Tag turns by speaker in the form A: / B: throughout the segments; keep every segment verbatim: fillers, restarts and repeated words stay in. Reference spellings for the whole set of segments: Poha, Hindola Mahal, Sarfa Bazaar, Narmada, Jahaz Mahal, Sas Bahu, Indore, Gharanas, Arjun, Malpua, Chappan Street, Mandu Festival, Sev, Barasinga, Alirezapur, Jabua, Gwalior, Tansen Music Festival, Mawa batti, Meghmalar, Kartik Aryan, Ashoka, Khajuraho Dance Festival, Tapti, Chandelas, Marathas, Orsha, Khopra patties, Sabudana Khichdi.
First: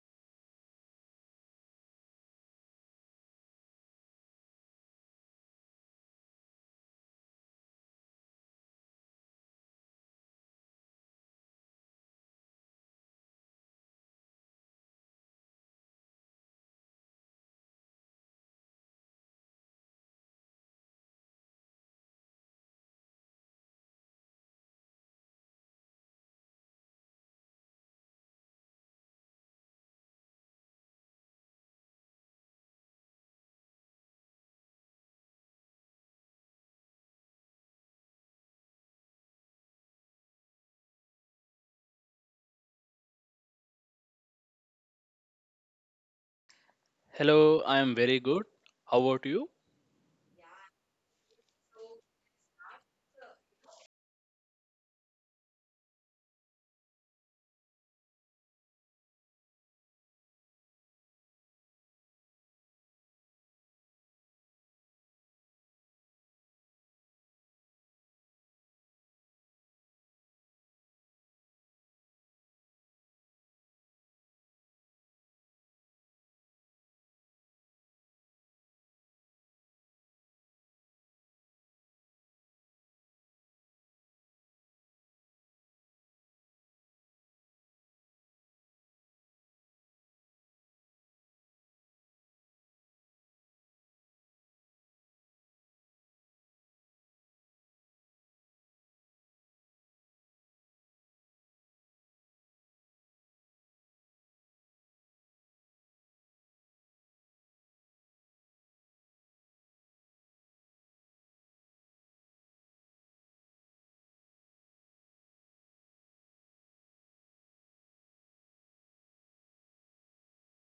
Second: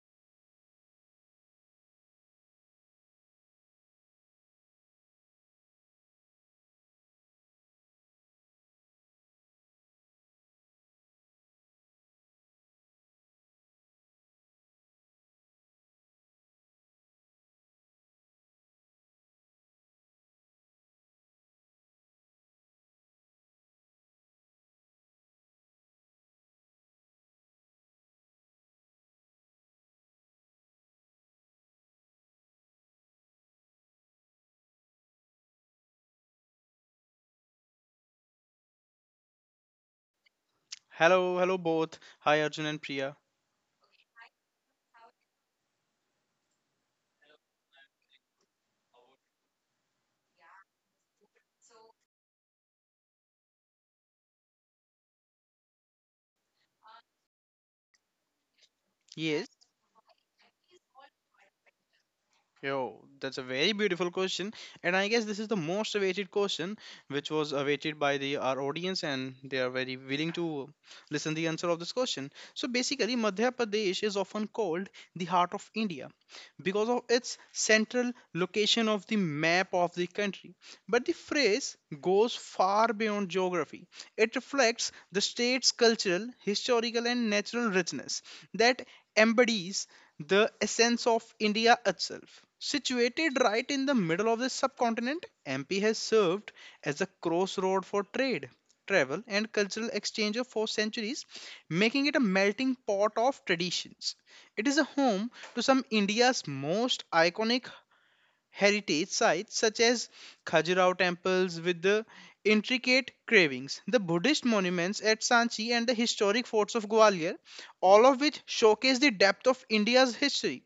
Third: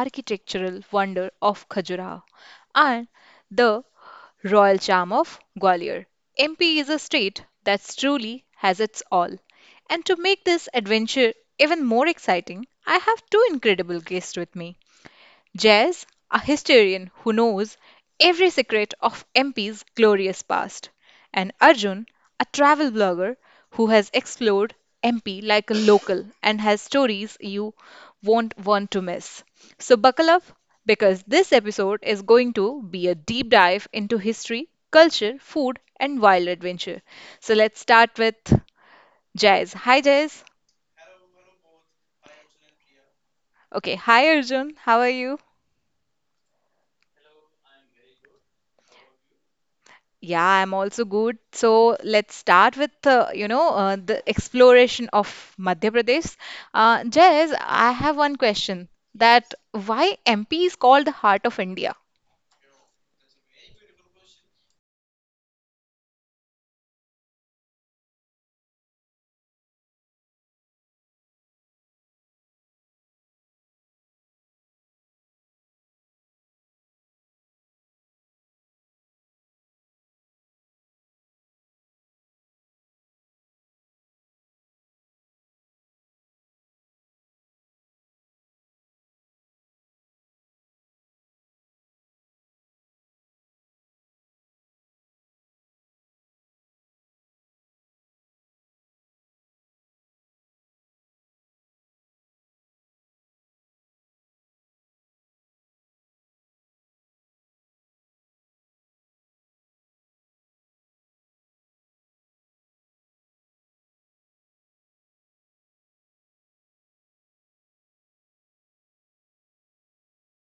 A: architectural wonder of Khajuraho and the royal charm of Gwalior, M P is a state that truly has its all. And to make this adventure even more exciting, I have two incredible guests with me. Jez, a historian who knows every secret of M P's glorious past, and Arjun, a travel blogger who has explored M P like a local and has stories you won't want to miss. So buckle up because this episode is going to be a deep dive into history, culture, food, and wild adventure. So let's start with Jez. Hi, Jez.
B: Hello, hello both. Hi Arjun and Priya.
A: Okay, hi, Arjun. How are you?
C: Hello, I am very good. How about you?
A: Yeah, I'm also good. So let's start with uh, you know uh, the exploration of Madhya Pradesh. Uh, Jez, I have one question
B: Yes.
A: that why M P is called the heart of India?
B: Yo, that's a very beautiful question, and I guess this is the most awaited question, which was awaited by the our audience, and they are very willing to listen the answer of this question. So basically, Madhya Pradesh is often called the heart of India because of its central location of the map of the country. But the phrase goes far beyond geography. It reflects the state's cultural, historical, and natural richness that embodies the essence of India itself. Situated right in the middle of the subcontinent, M P has served as a crossroad for trade, travel, and cultural exchange for centuries, making it a melting pot of traditions. It is a home to some India's most iconic heritage sites such as Khajuraho temples with the intricate carvings, the Buddhist monuments at Sanchi, and the historic forts of Gwalior, all of which showcase the depth of India's history.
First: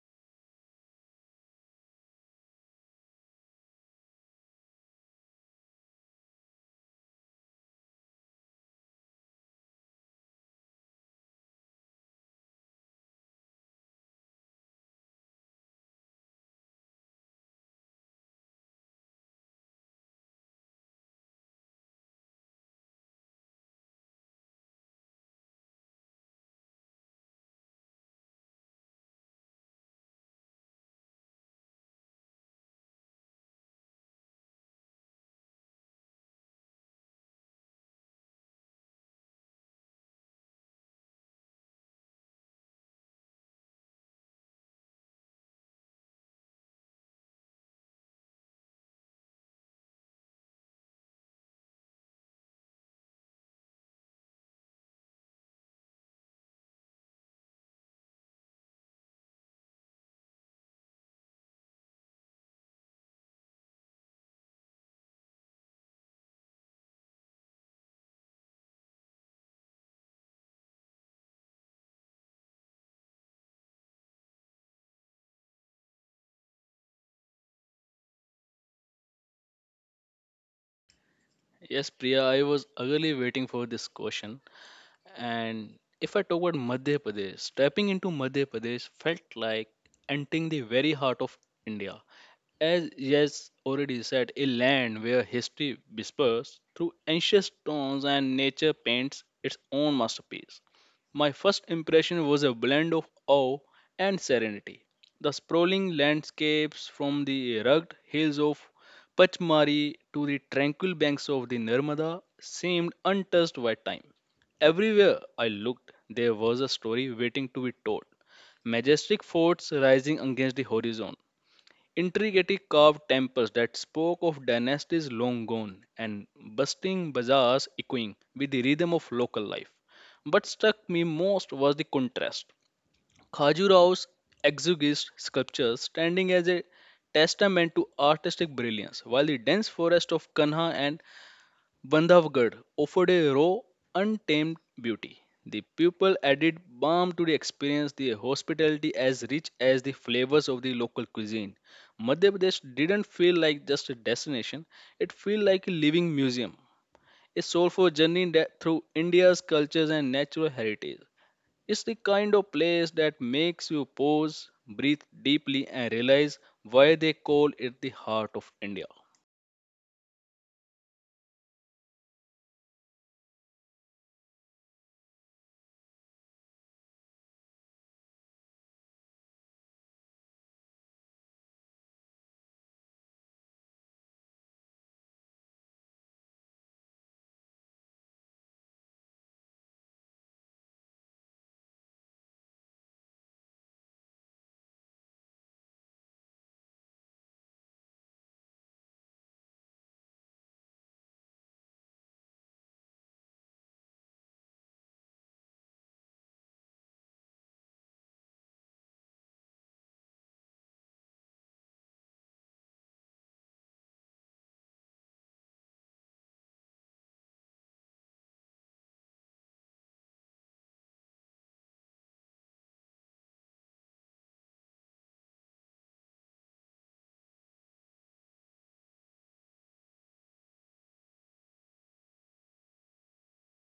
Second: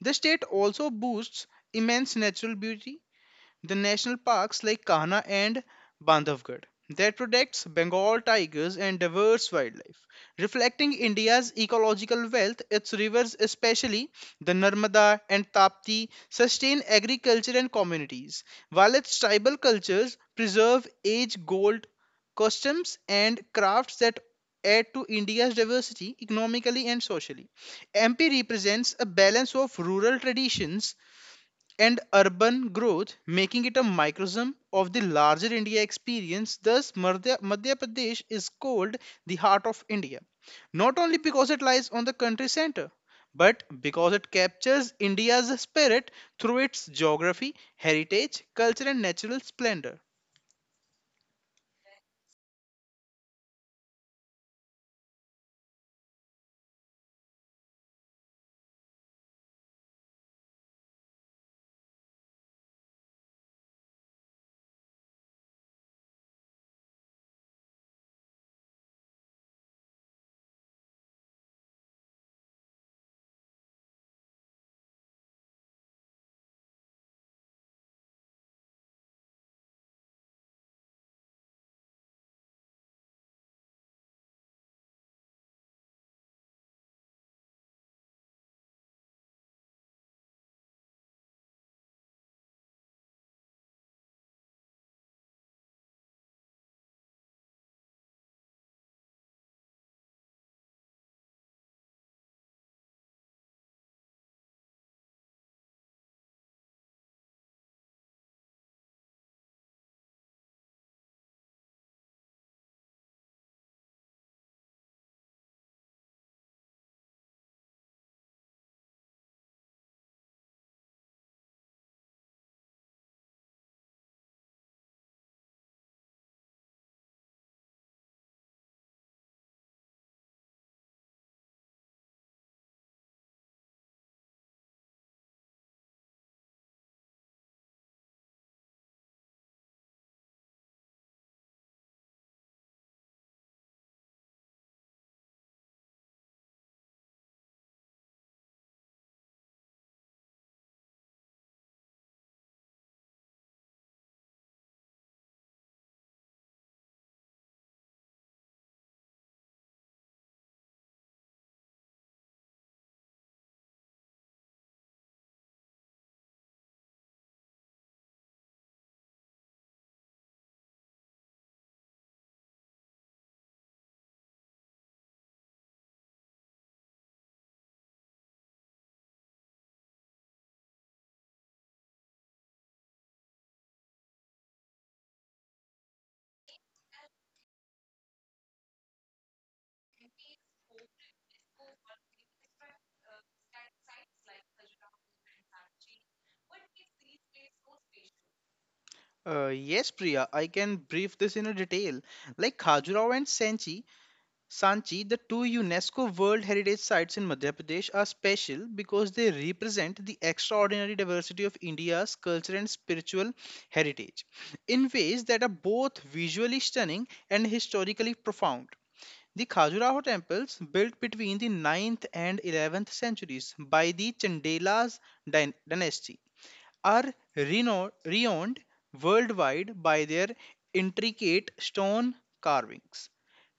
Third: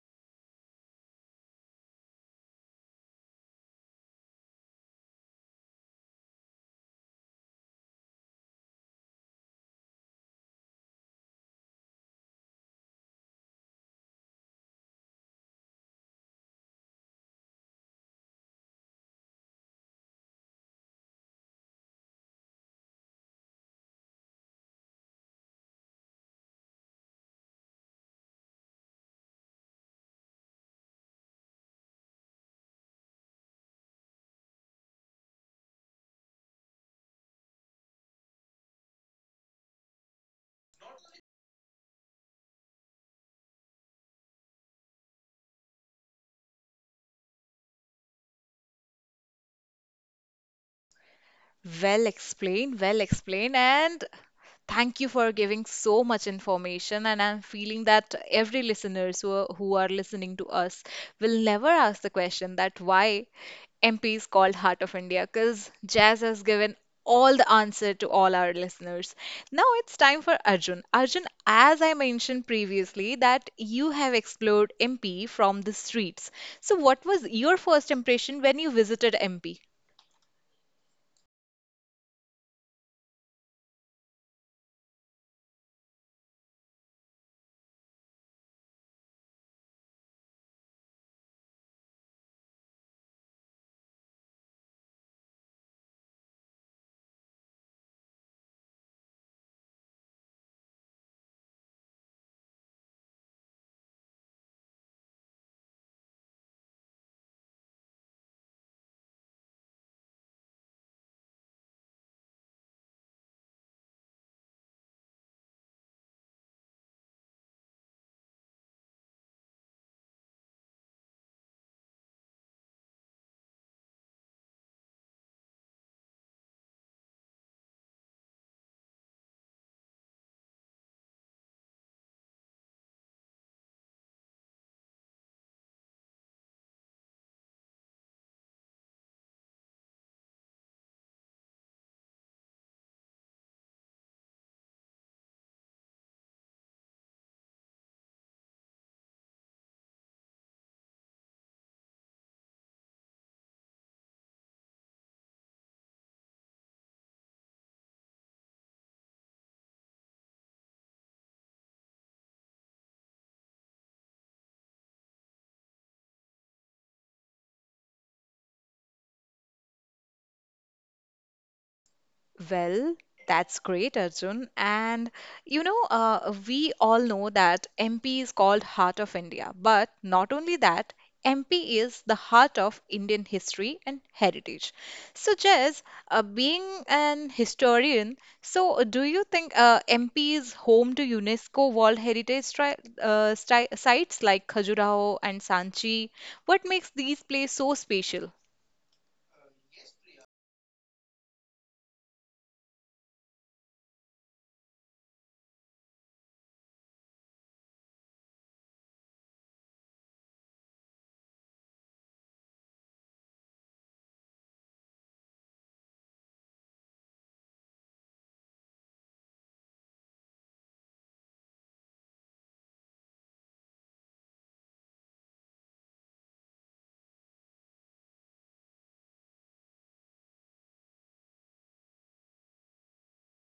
B: The state also boasts immense natural beauty, the national parks like Kanha and Bandhavgarh that protects Bengal tigers and diverse wildlife, reflecting India's ecological wealth. Its rivers, especially the Narmada and Tapti, sustain agriculture and communities, while its tribal cultures preserve age-old customs and crafts that add to India's diversity economically and socially. M P represents a balance of rural traditions and urban growth, making it a microcosm of the larger India experience. Thus, Madhya, Madhya Pradesh is called the heart of India, not only because it lies on the country center, but because it captures India's spirit through its geography, heritage, culture, and natural splendor.
A: Well explained, well explained, and thank you for giving so much information. And I'm feeling that every listeners who are, who are listening to us will never ask the question that why M P is called Heart of India, because Jazz has given all the answer to all our listeners. Now it's time for Arjun. Arjun, as I mentioned previously, that you have explored M P from the streets. So what was your first impression when you visited M P?
C: Yes, Priya, I was eagerly waiting for this question. And if I talk about Madhya Pradesh, stepping into Madhya Pradesh felt like entering the very heart of India. As yes already said, a land where history whispers through ancient stones and nature paints its own masterpiece. My first impression was a blend of awe and serenity. The sprawling landscapes from the rugged hills of Pachmari to the tranquil banks of the Narmada seemed untouched by time. Everywhere I looked, there was a story waiting to be told. Majestic forts rising against the horizon, intricately carved temples that spoke of dynasties long gone and bustling bazaars echoing with the rhythm of local life. But struck me most was the contrast. Khajuraho's exiguous sculptures standing as a testament to artistic brilliance, while the dense forest of Kanha and Bandhavgarh offered a raw, untamed beauty. The people added balm to the experience, the hospitality as rich as the flavors of the local cuisine. Madhya Pradesh didn't feel like just a destination, it felt like a living museum, a soulful journey that through India's cultures and natural heritage. It's the kind of place that makes you pause, breathe deeply, and realize why they call it the heart of India.
A: Well, that's great, Arjun. And you know, uh, we all know that M P is called Heart of India, but not only that, M P is the heart of Indian history and heritage. So, Jess, uh, being an historian, so uh, do you think uh, M P is home to UNESCO World Heritage tri uh, stri sites like Khajuraho and Sanchi? What makes these places so special?
B: Uh, yes, Priya, I can brief this in a detail. Like Khajuraho and Sanchi Sanchi, the two UNESCO World Heritage Sites in Madhya Pradesh are special because they represent the extraordinary diversity of India's cultural and spiritual heritage in ways that are both visually stunning and historically profound. The Khajuraho temples, built between the ninth and eleventh centuries by the Chandelas dyn- dynasty, are reno- renowned worldwide by their intricate stone carvings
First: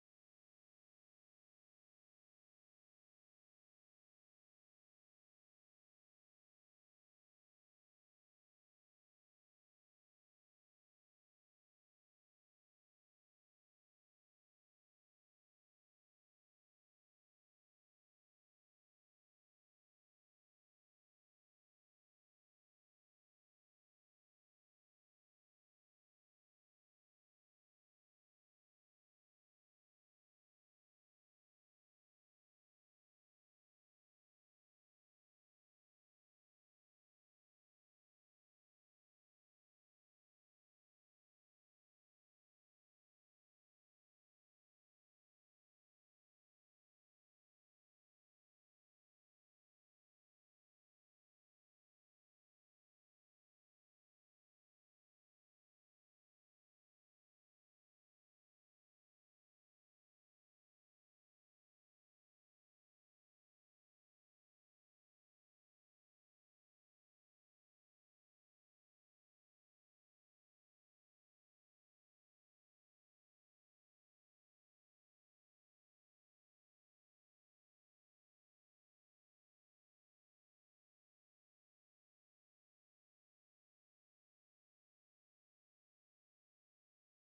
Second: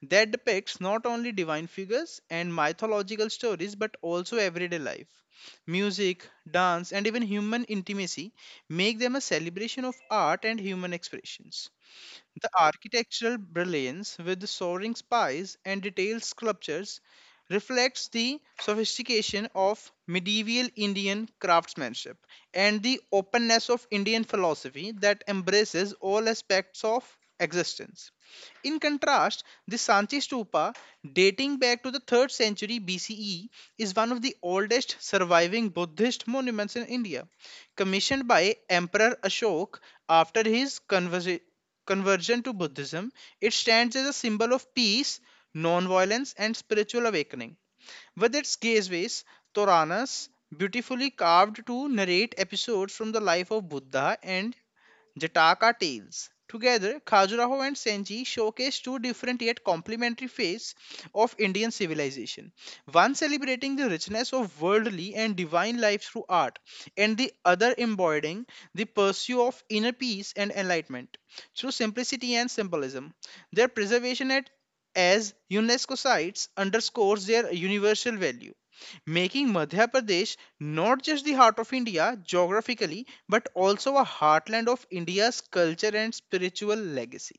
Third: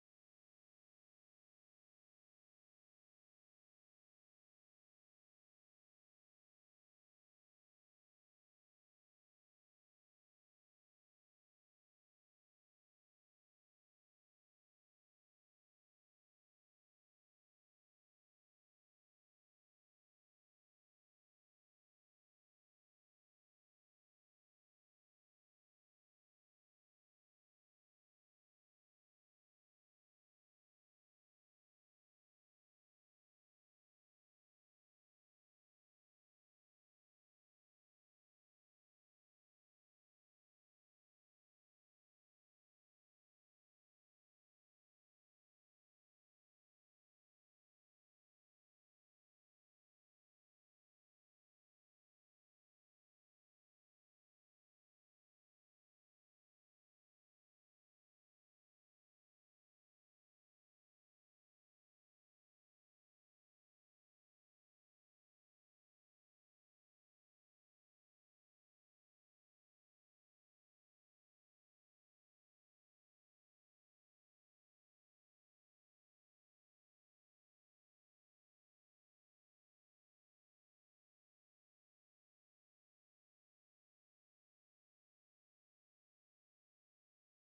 B: that depicts not only divine figures and mythological stories but also everyday life, music, dance, and even human intimacy, make them a celebration of art and human expressions. The architectural brilliance with the soaring spires and detailed sculptures reflects the sophistication of medieval Indian craftsmanship and the openness of Indian philosophy that embraces all aspects of existence. In contrast, the Sanchi Stupa, dating back to the third century B C E, is one of the oldest surviving Buddhist monuments in India, commissioned by Emperor Ashoka. After his conversa- conversion to Buddhism, it stands as a symbol of peace, non-violence, and spiritual awakening. With its gateways, Toranas beautifully carved to narrate episodes from the life of Buddha and Jataka tales. Together, Khajuraho and Senji showcase two different yet complementary phases of Indian civilization. One celebrating the richness of worldly and divine life through art, and the other embodying the pursuit of inner peace and enlightenment through simplicity and symbolism. Their preservation at, as UNESCO sites, underscores their universal value, making Madhya Pradesh not just the heart of India geographically but also a heartland of India's culture and spiritual legacy.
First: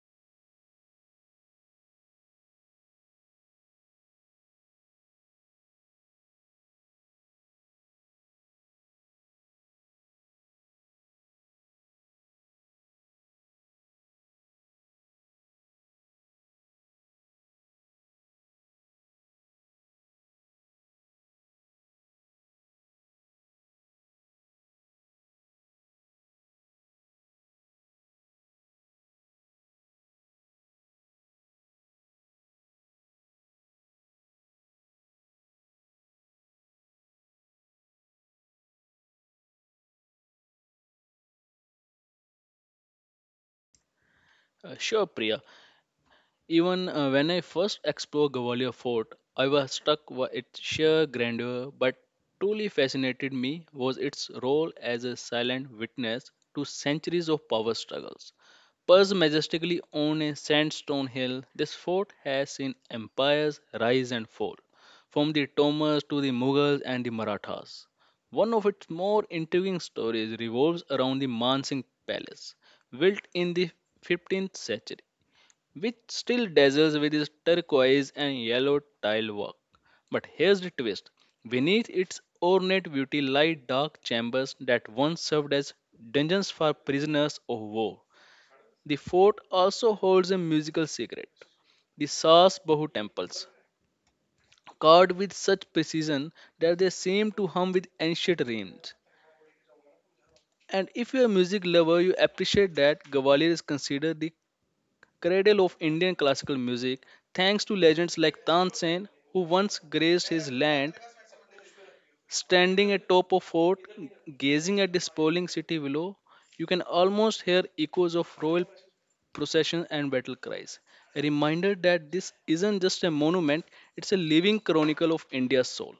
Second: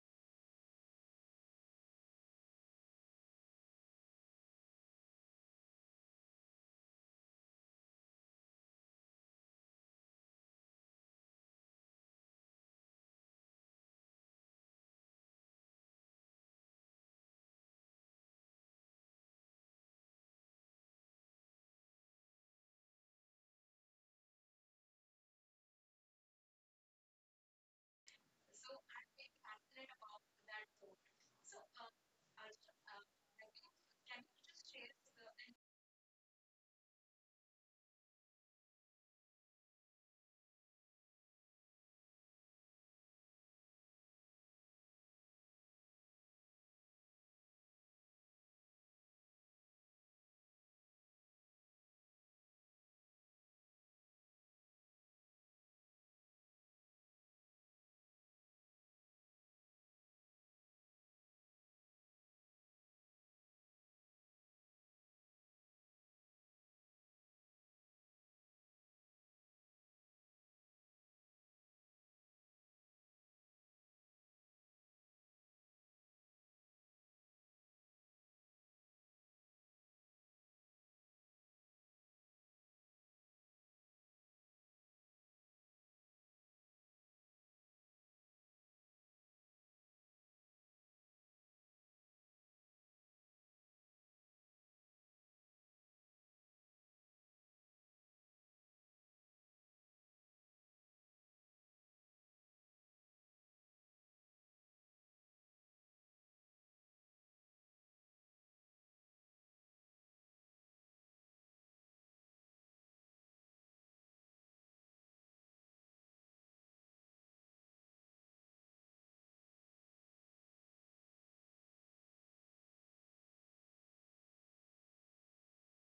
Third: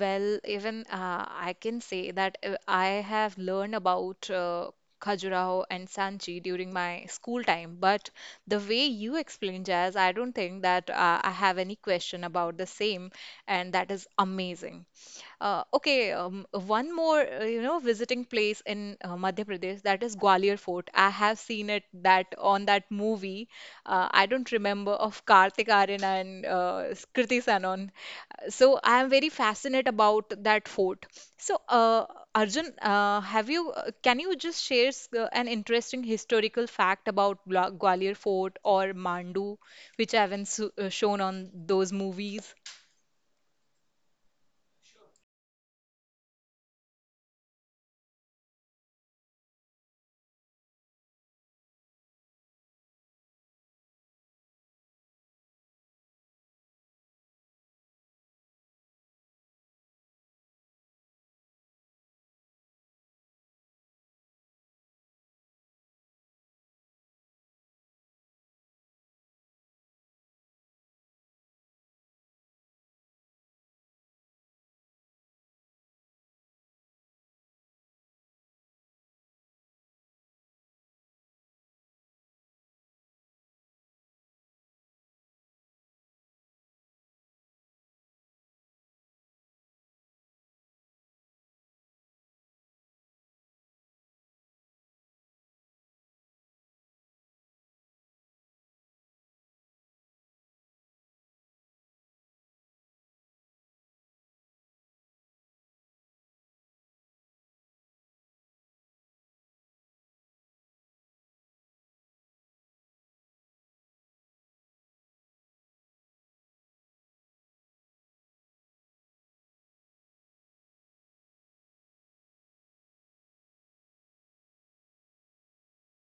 A: Well, even uh, I can say that uh, I have learned about uh, Khajuraho and Sanchi during my school time, but the way you explain jazz, I don't think that uh, I have any question about the same, and that is amazing. Uh, okay, um, one more, uh, you know, visiting place in uh, Madhya Pradesh, that is Gwalior Fort. I have seen it that on that movie. Uh, I don't remember of Kartik Aryan and uh, Kriti Sanon. So I am very fascinated about that fort. So uh, Arjun, uh, have you? uh, Can you just share s- uh, an interesting historical fact about Gwa- Gwalior Fort or Mandu, which I haven't s- uh, shown on those movies?
C: Uh, sure, Priya. Even uh, when I first explored Gwalior Fort, I was struck by its sheer grandeur, but truly fascinated me was its role as a silent witness to centuries of power struggles. Perched majestically on a sandstone hill, this fort has seen empires rise and fall, from the Tomers to the Mughals and the Marathas. One of its more intriguing stories revolves around the Mansingh Palace, built in the fifteenth century, which still dazzles with its turquoise and yellow tile work. But here's the twist: beneath its ornate beauty lie dark chambers that once served as dungeons for prisoners of war. The fort also holds a musical secret, the Sas Bahu temples, carved with such precision that they seem to hum with ancient rhymes. And if you're a music lover, you appreciate that Gwalior is considered the cradle of Indian classical music, thanks to legends like Tansen, who once graced his land. Standing atop a fort, gazing at the sprawling city below, you can almost hear echoes of royal processions and battle cries. A reminder that this isn't just a monument, it's a living chronicle of India's soul.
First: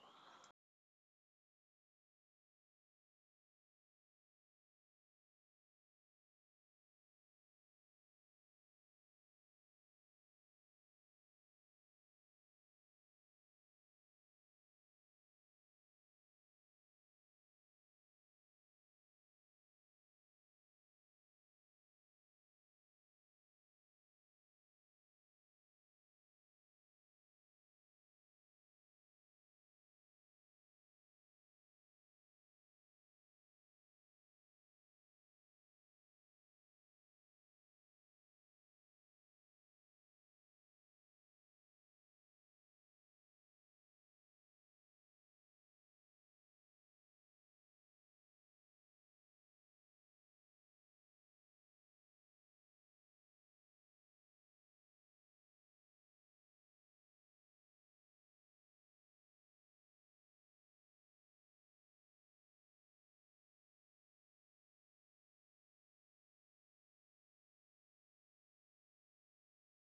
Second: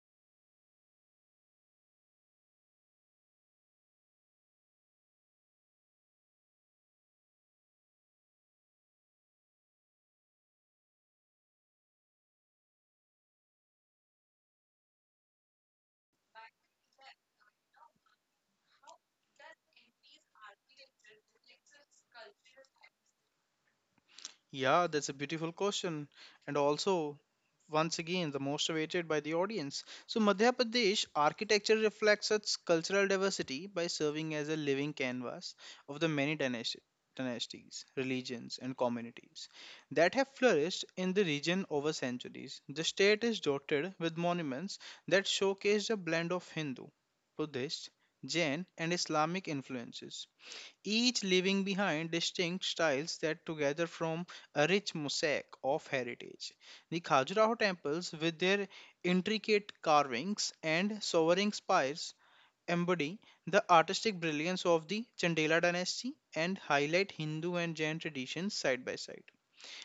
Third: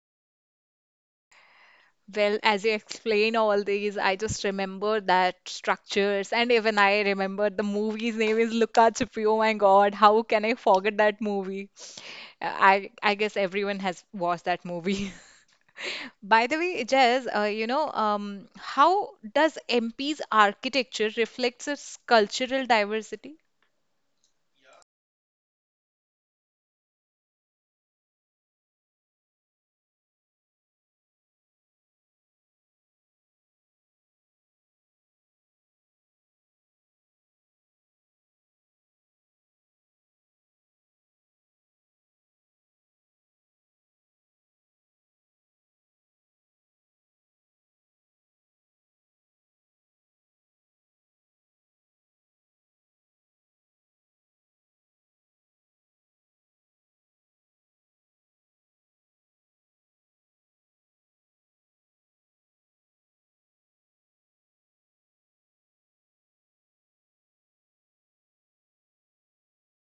A: Well, as you explain all these, I just remember that structures, and even I remember the movie's name is Luca Chupi. Oh my God, how can I forget that movie? Uh, I I guess everyone has watched that movie. By the way, Jez, uh, you know, um, how does M P's architecture reflects its cultural diversity?
B: Yeah, that's a beautiful question. And also, once again, the most awaited by the audience. So, Madhya Pradesh architecture reflects its cultural diversity by serving as a living canvas of the many dynasti- dynasties, religions, and communities that have flourished in the region over centuries. The state is dotted with monuments that showcase a blend of Hindu, Buddhist, Jain, and Islamic influences, each leaving behind distinct styles that together form a rich mosaic of heritage. The Khajuraho temples, with their intricate carvings and soaring spires, embody the artistic brilliance of the Chandela dynasty and highlight Hindu and Jain traditions side by side.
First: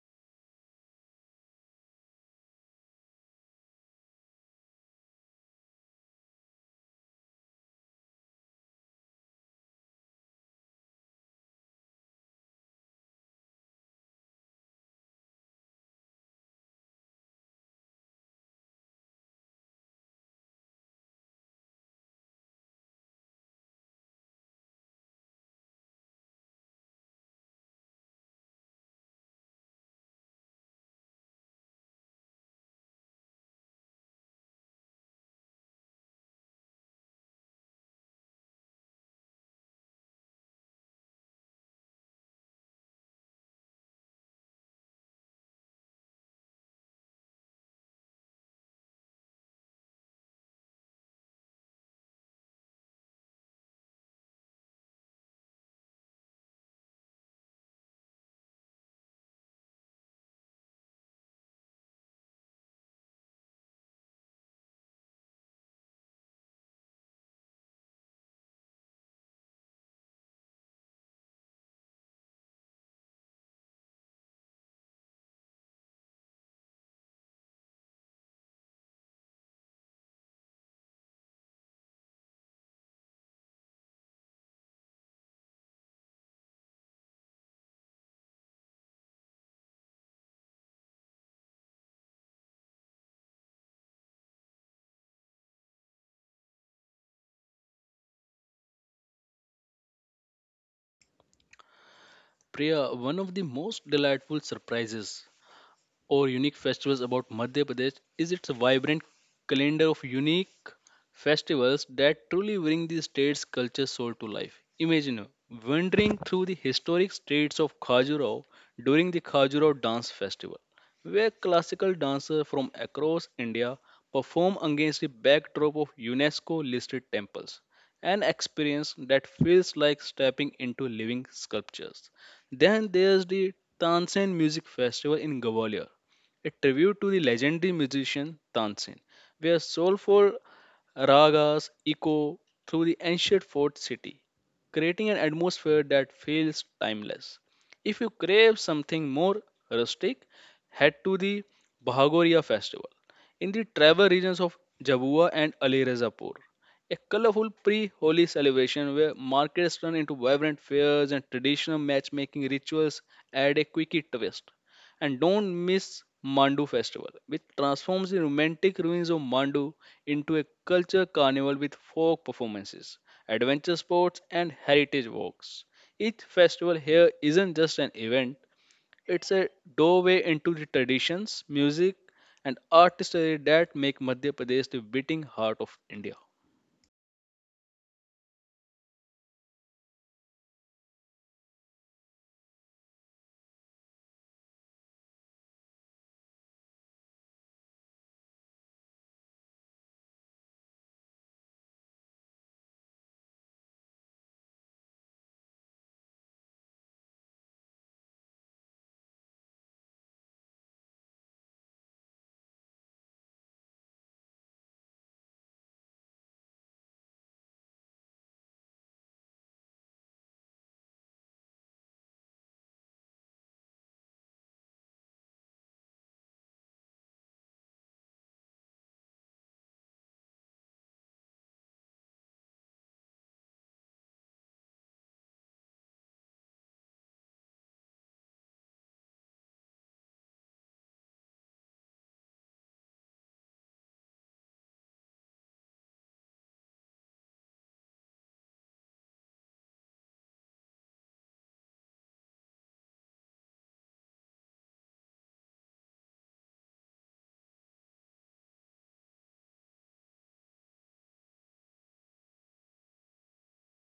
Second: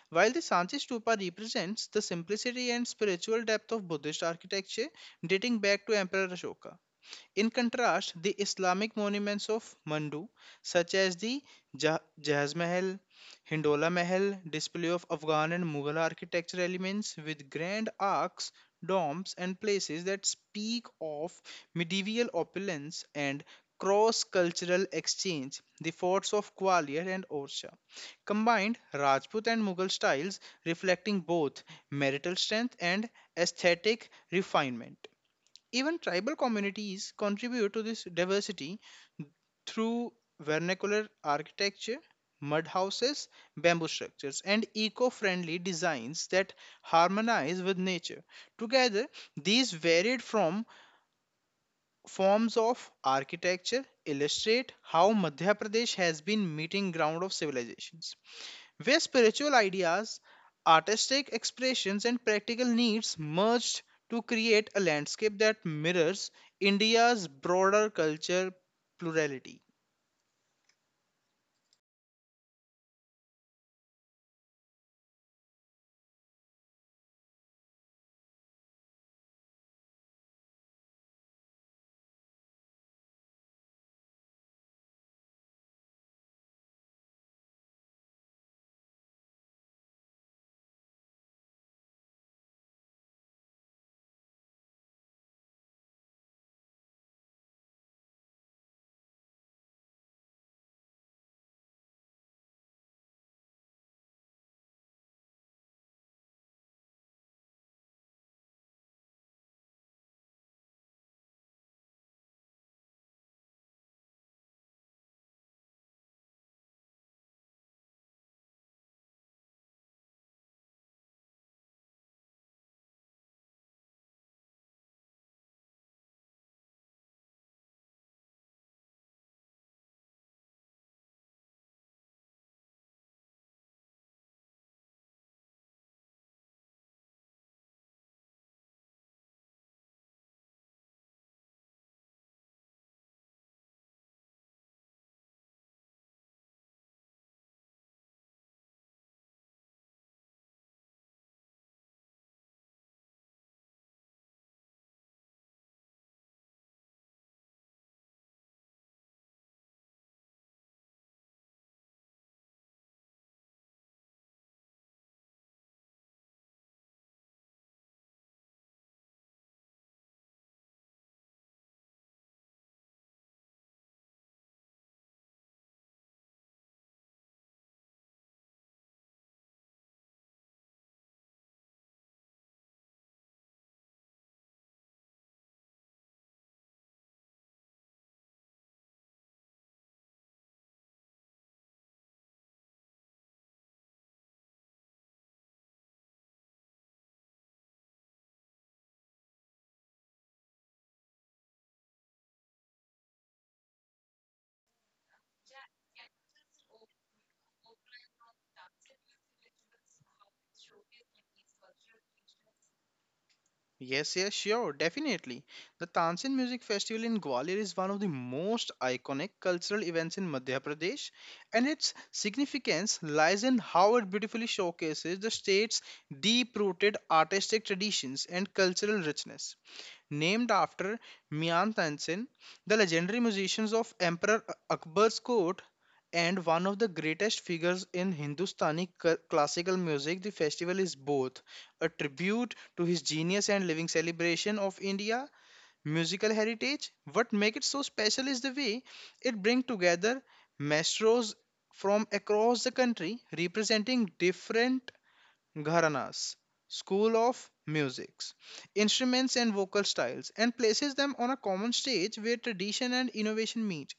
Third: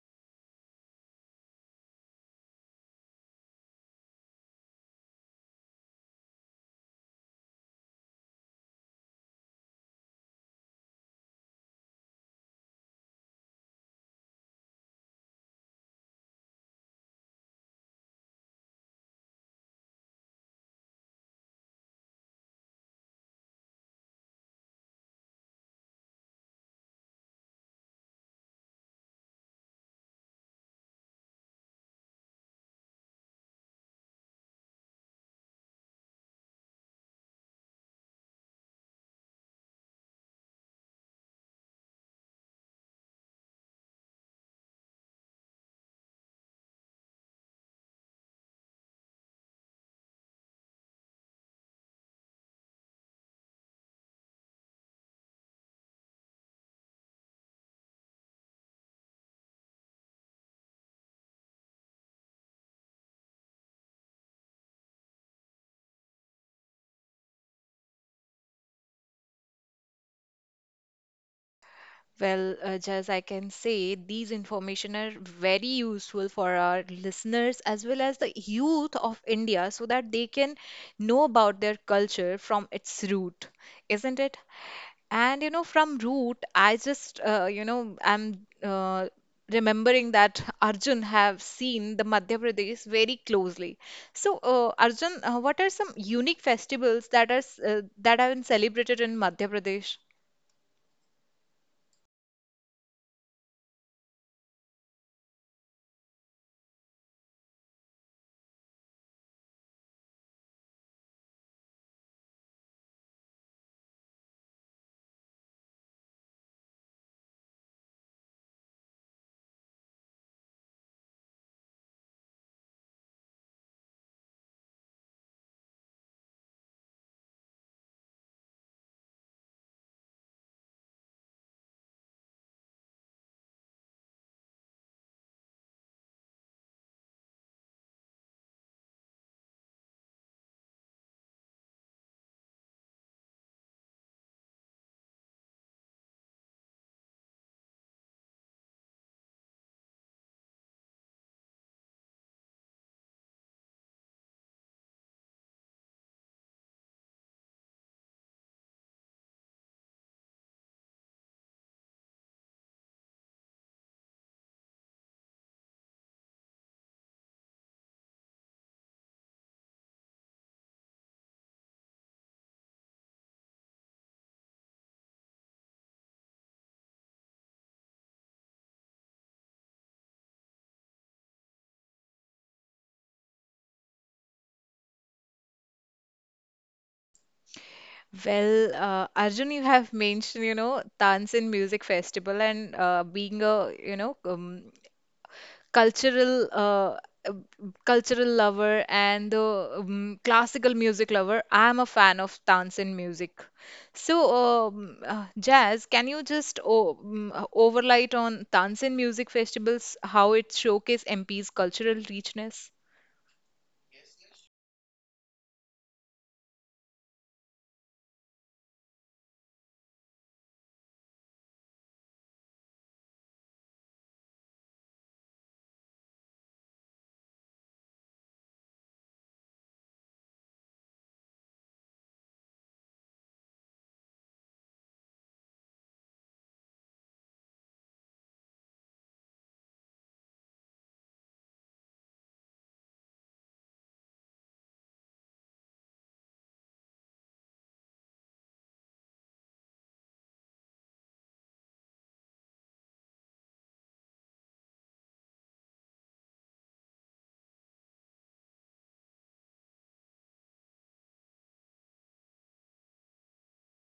B: While the Sanchi Stupa represents the simplicity and spiritual depth of Buddhist architecture dating back to Emperor Ashoka, in contrast, the Islamic monuments of Mandu, such as the Jah- Jahaz Mahal, Hindola Mahal, display of Afghan and Mughal architecture elements with grand arcs, domes, and places that speak of medieval opulence and cross cultural exchange. The forts of Gwalior and Orsha combined Rajput and Mughal styles, reflecting both marital strength and aesthetic refinement. Even tribal communities contribute to this diversity through vernacular architecture, mud houses, bamboo structures, and eco friendly designs that harmonize with nature. Together, these varied from forms of architecture illustrate how Madhya Pradesh has been meeting ground of civilizations where spiritual ideas, artistic expressions, and practical needs merged to create a landscape that mirrors India's broader culture plurality.
A: Well, uh, just I can say these information are very useful for our listeners as well as the youth of India so that they can know about their culture from its root, isn't it? And you know, from root, I just uh, you know, I'm uh, remembering that Arjun have seen the Madhya Pradesh very closely. So, uh, Arjun, uh, what are some unique festivals that are s- uh, that have been celebrated in Madhya Pradesh?
C: Priya, one of the most delightful surprises or unique festivals about Madhya Pradesh is its vibrant calendar of unique festivals that truly bring the state's culture soul to life. Imagine wandering through the historic streets of Khajuraho during the Khajuraho Dance Festival, where classical dancers from across India perform against the backdrop of UNESCO listed temples. An experience that feels like stepping into living sculptures. Then there's the Tansen Music Festival in Gwalior, a tribute to the legendary musician Tansen, where soulful ragas echo through the ancient fort city, creating an atmosphere that feels timeless. If you crave something more rustic, head to the Bahagoria festival in the tribal regions of Jabua and Alirezapur. A colorful pre-holy celebration where markets turn into vibrant fairs and traditional matchmaking rituals add a quirky twist. And don't miss Mandu Festival, which transforms the romantic ruins of Mandu into a culture carnival with folk performances, adventure sports, and heritage walks. Each festival here isn't just an event, it's a doorway into the traditions, music, and artistry that make Madhya Pradesh the beating heart of India.
A: Well, uh, Arjun, you have mentioned, you know, Tansin Music Festival and uh, being a, you know, um, cultural uh, uh, cultural lover and the um, classical music lover. I'm a fan of Tansin music. So, um, uh, Jazz, can you just o um, uh, overlight on Tansin Music Festivals, how it showcase M P's cultural richness?
B: Yes, yes, sure, definitely. The Tansin Music Festival in Gwalior is one of the most iconic cultural events in Madhya Pradesh, and its significance lies in how it beautifully showcases the state's deep rooted artistic traditions and cultural richness. Named after Mian Tansen, the legendary musicians of Emperor Akbar's court and one of the greatest figures in Hindustani cl- classical music, the festival is both a tribute to his genius and living celebration of India musical heritage. What makes it so special is the way it brings together maestros from across the country representing different Gharanas, school of musics, instruments, and vocal styles, and places them on a common stage where tradition and innovation meet.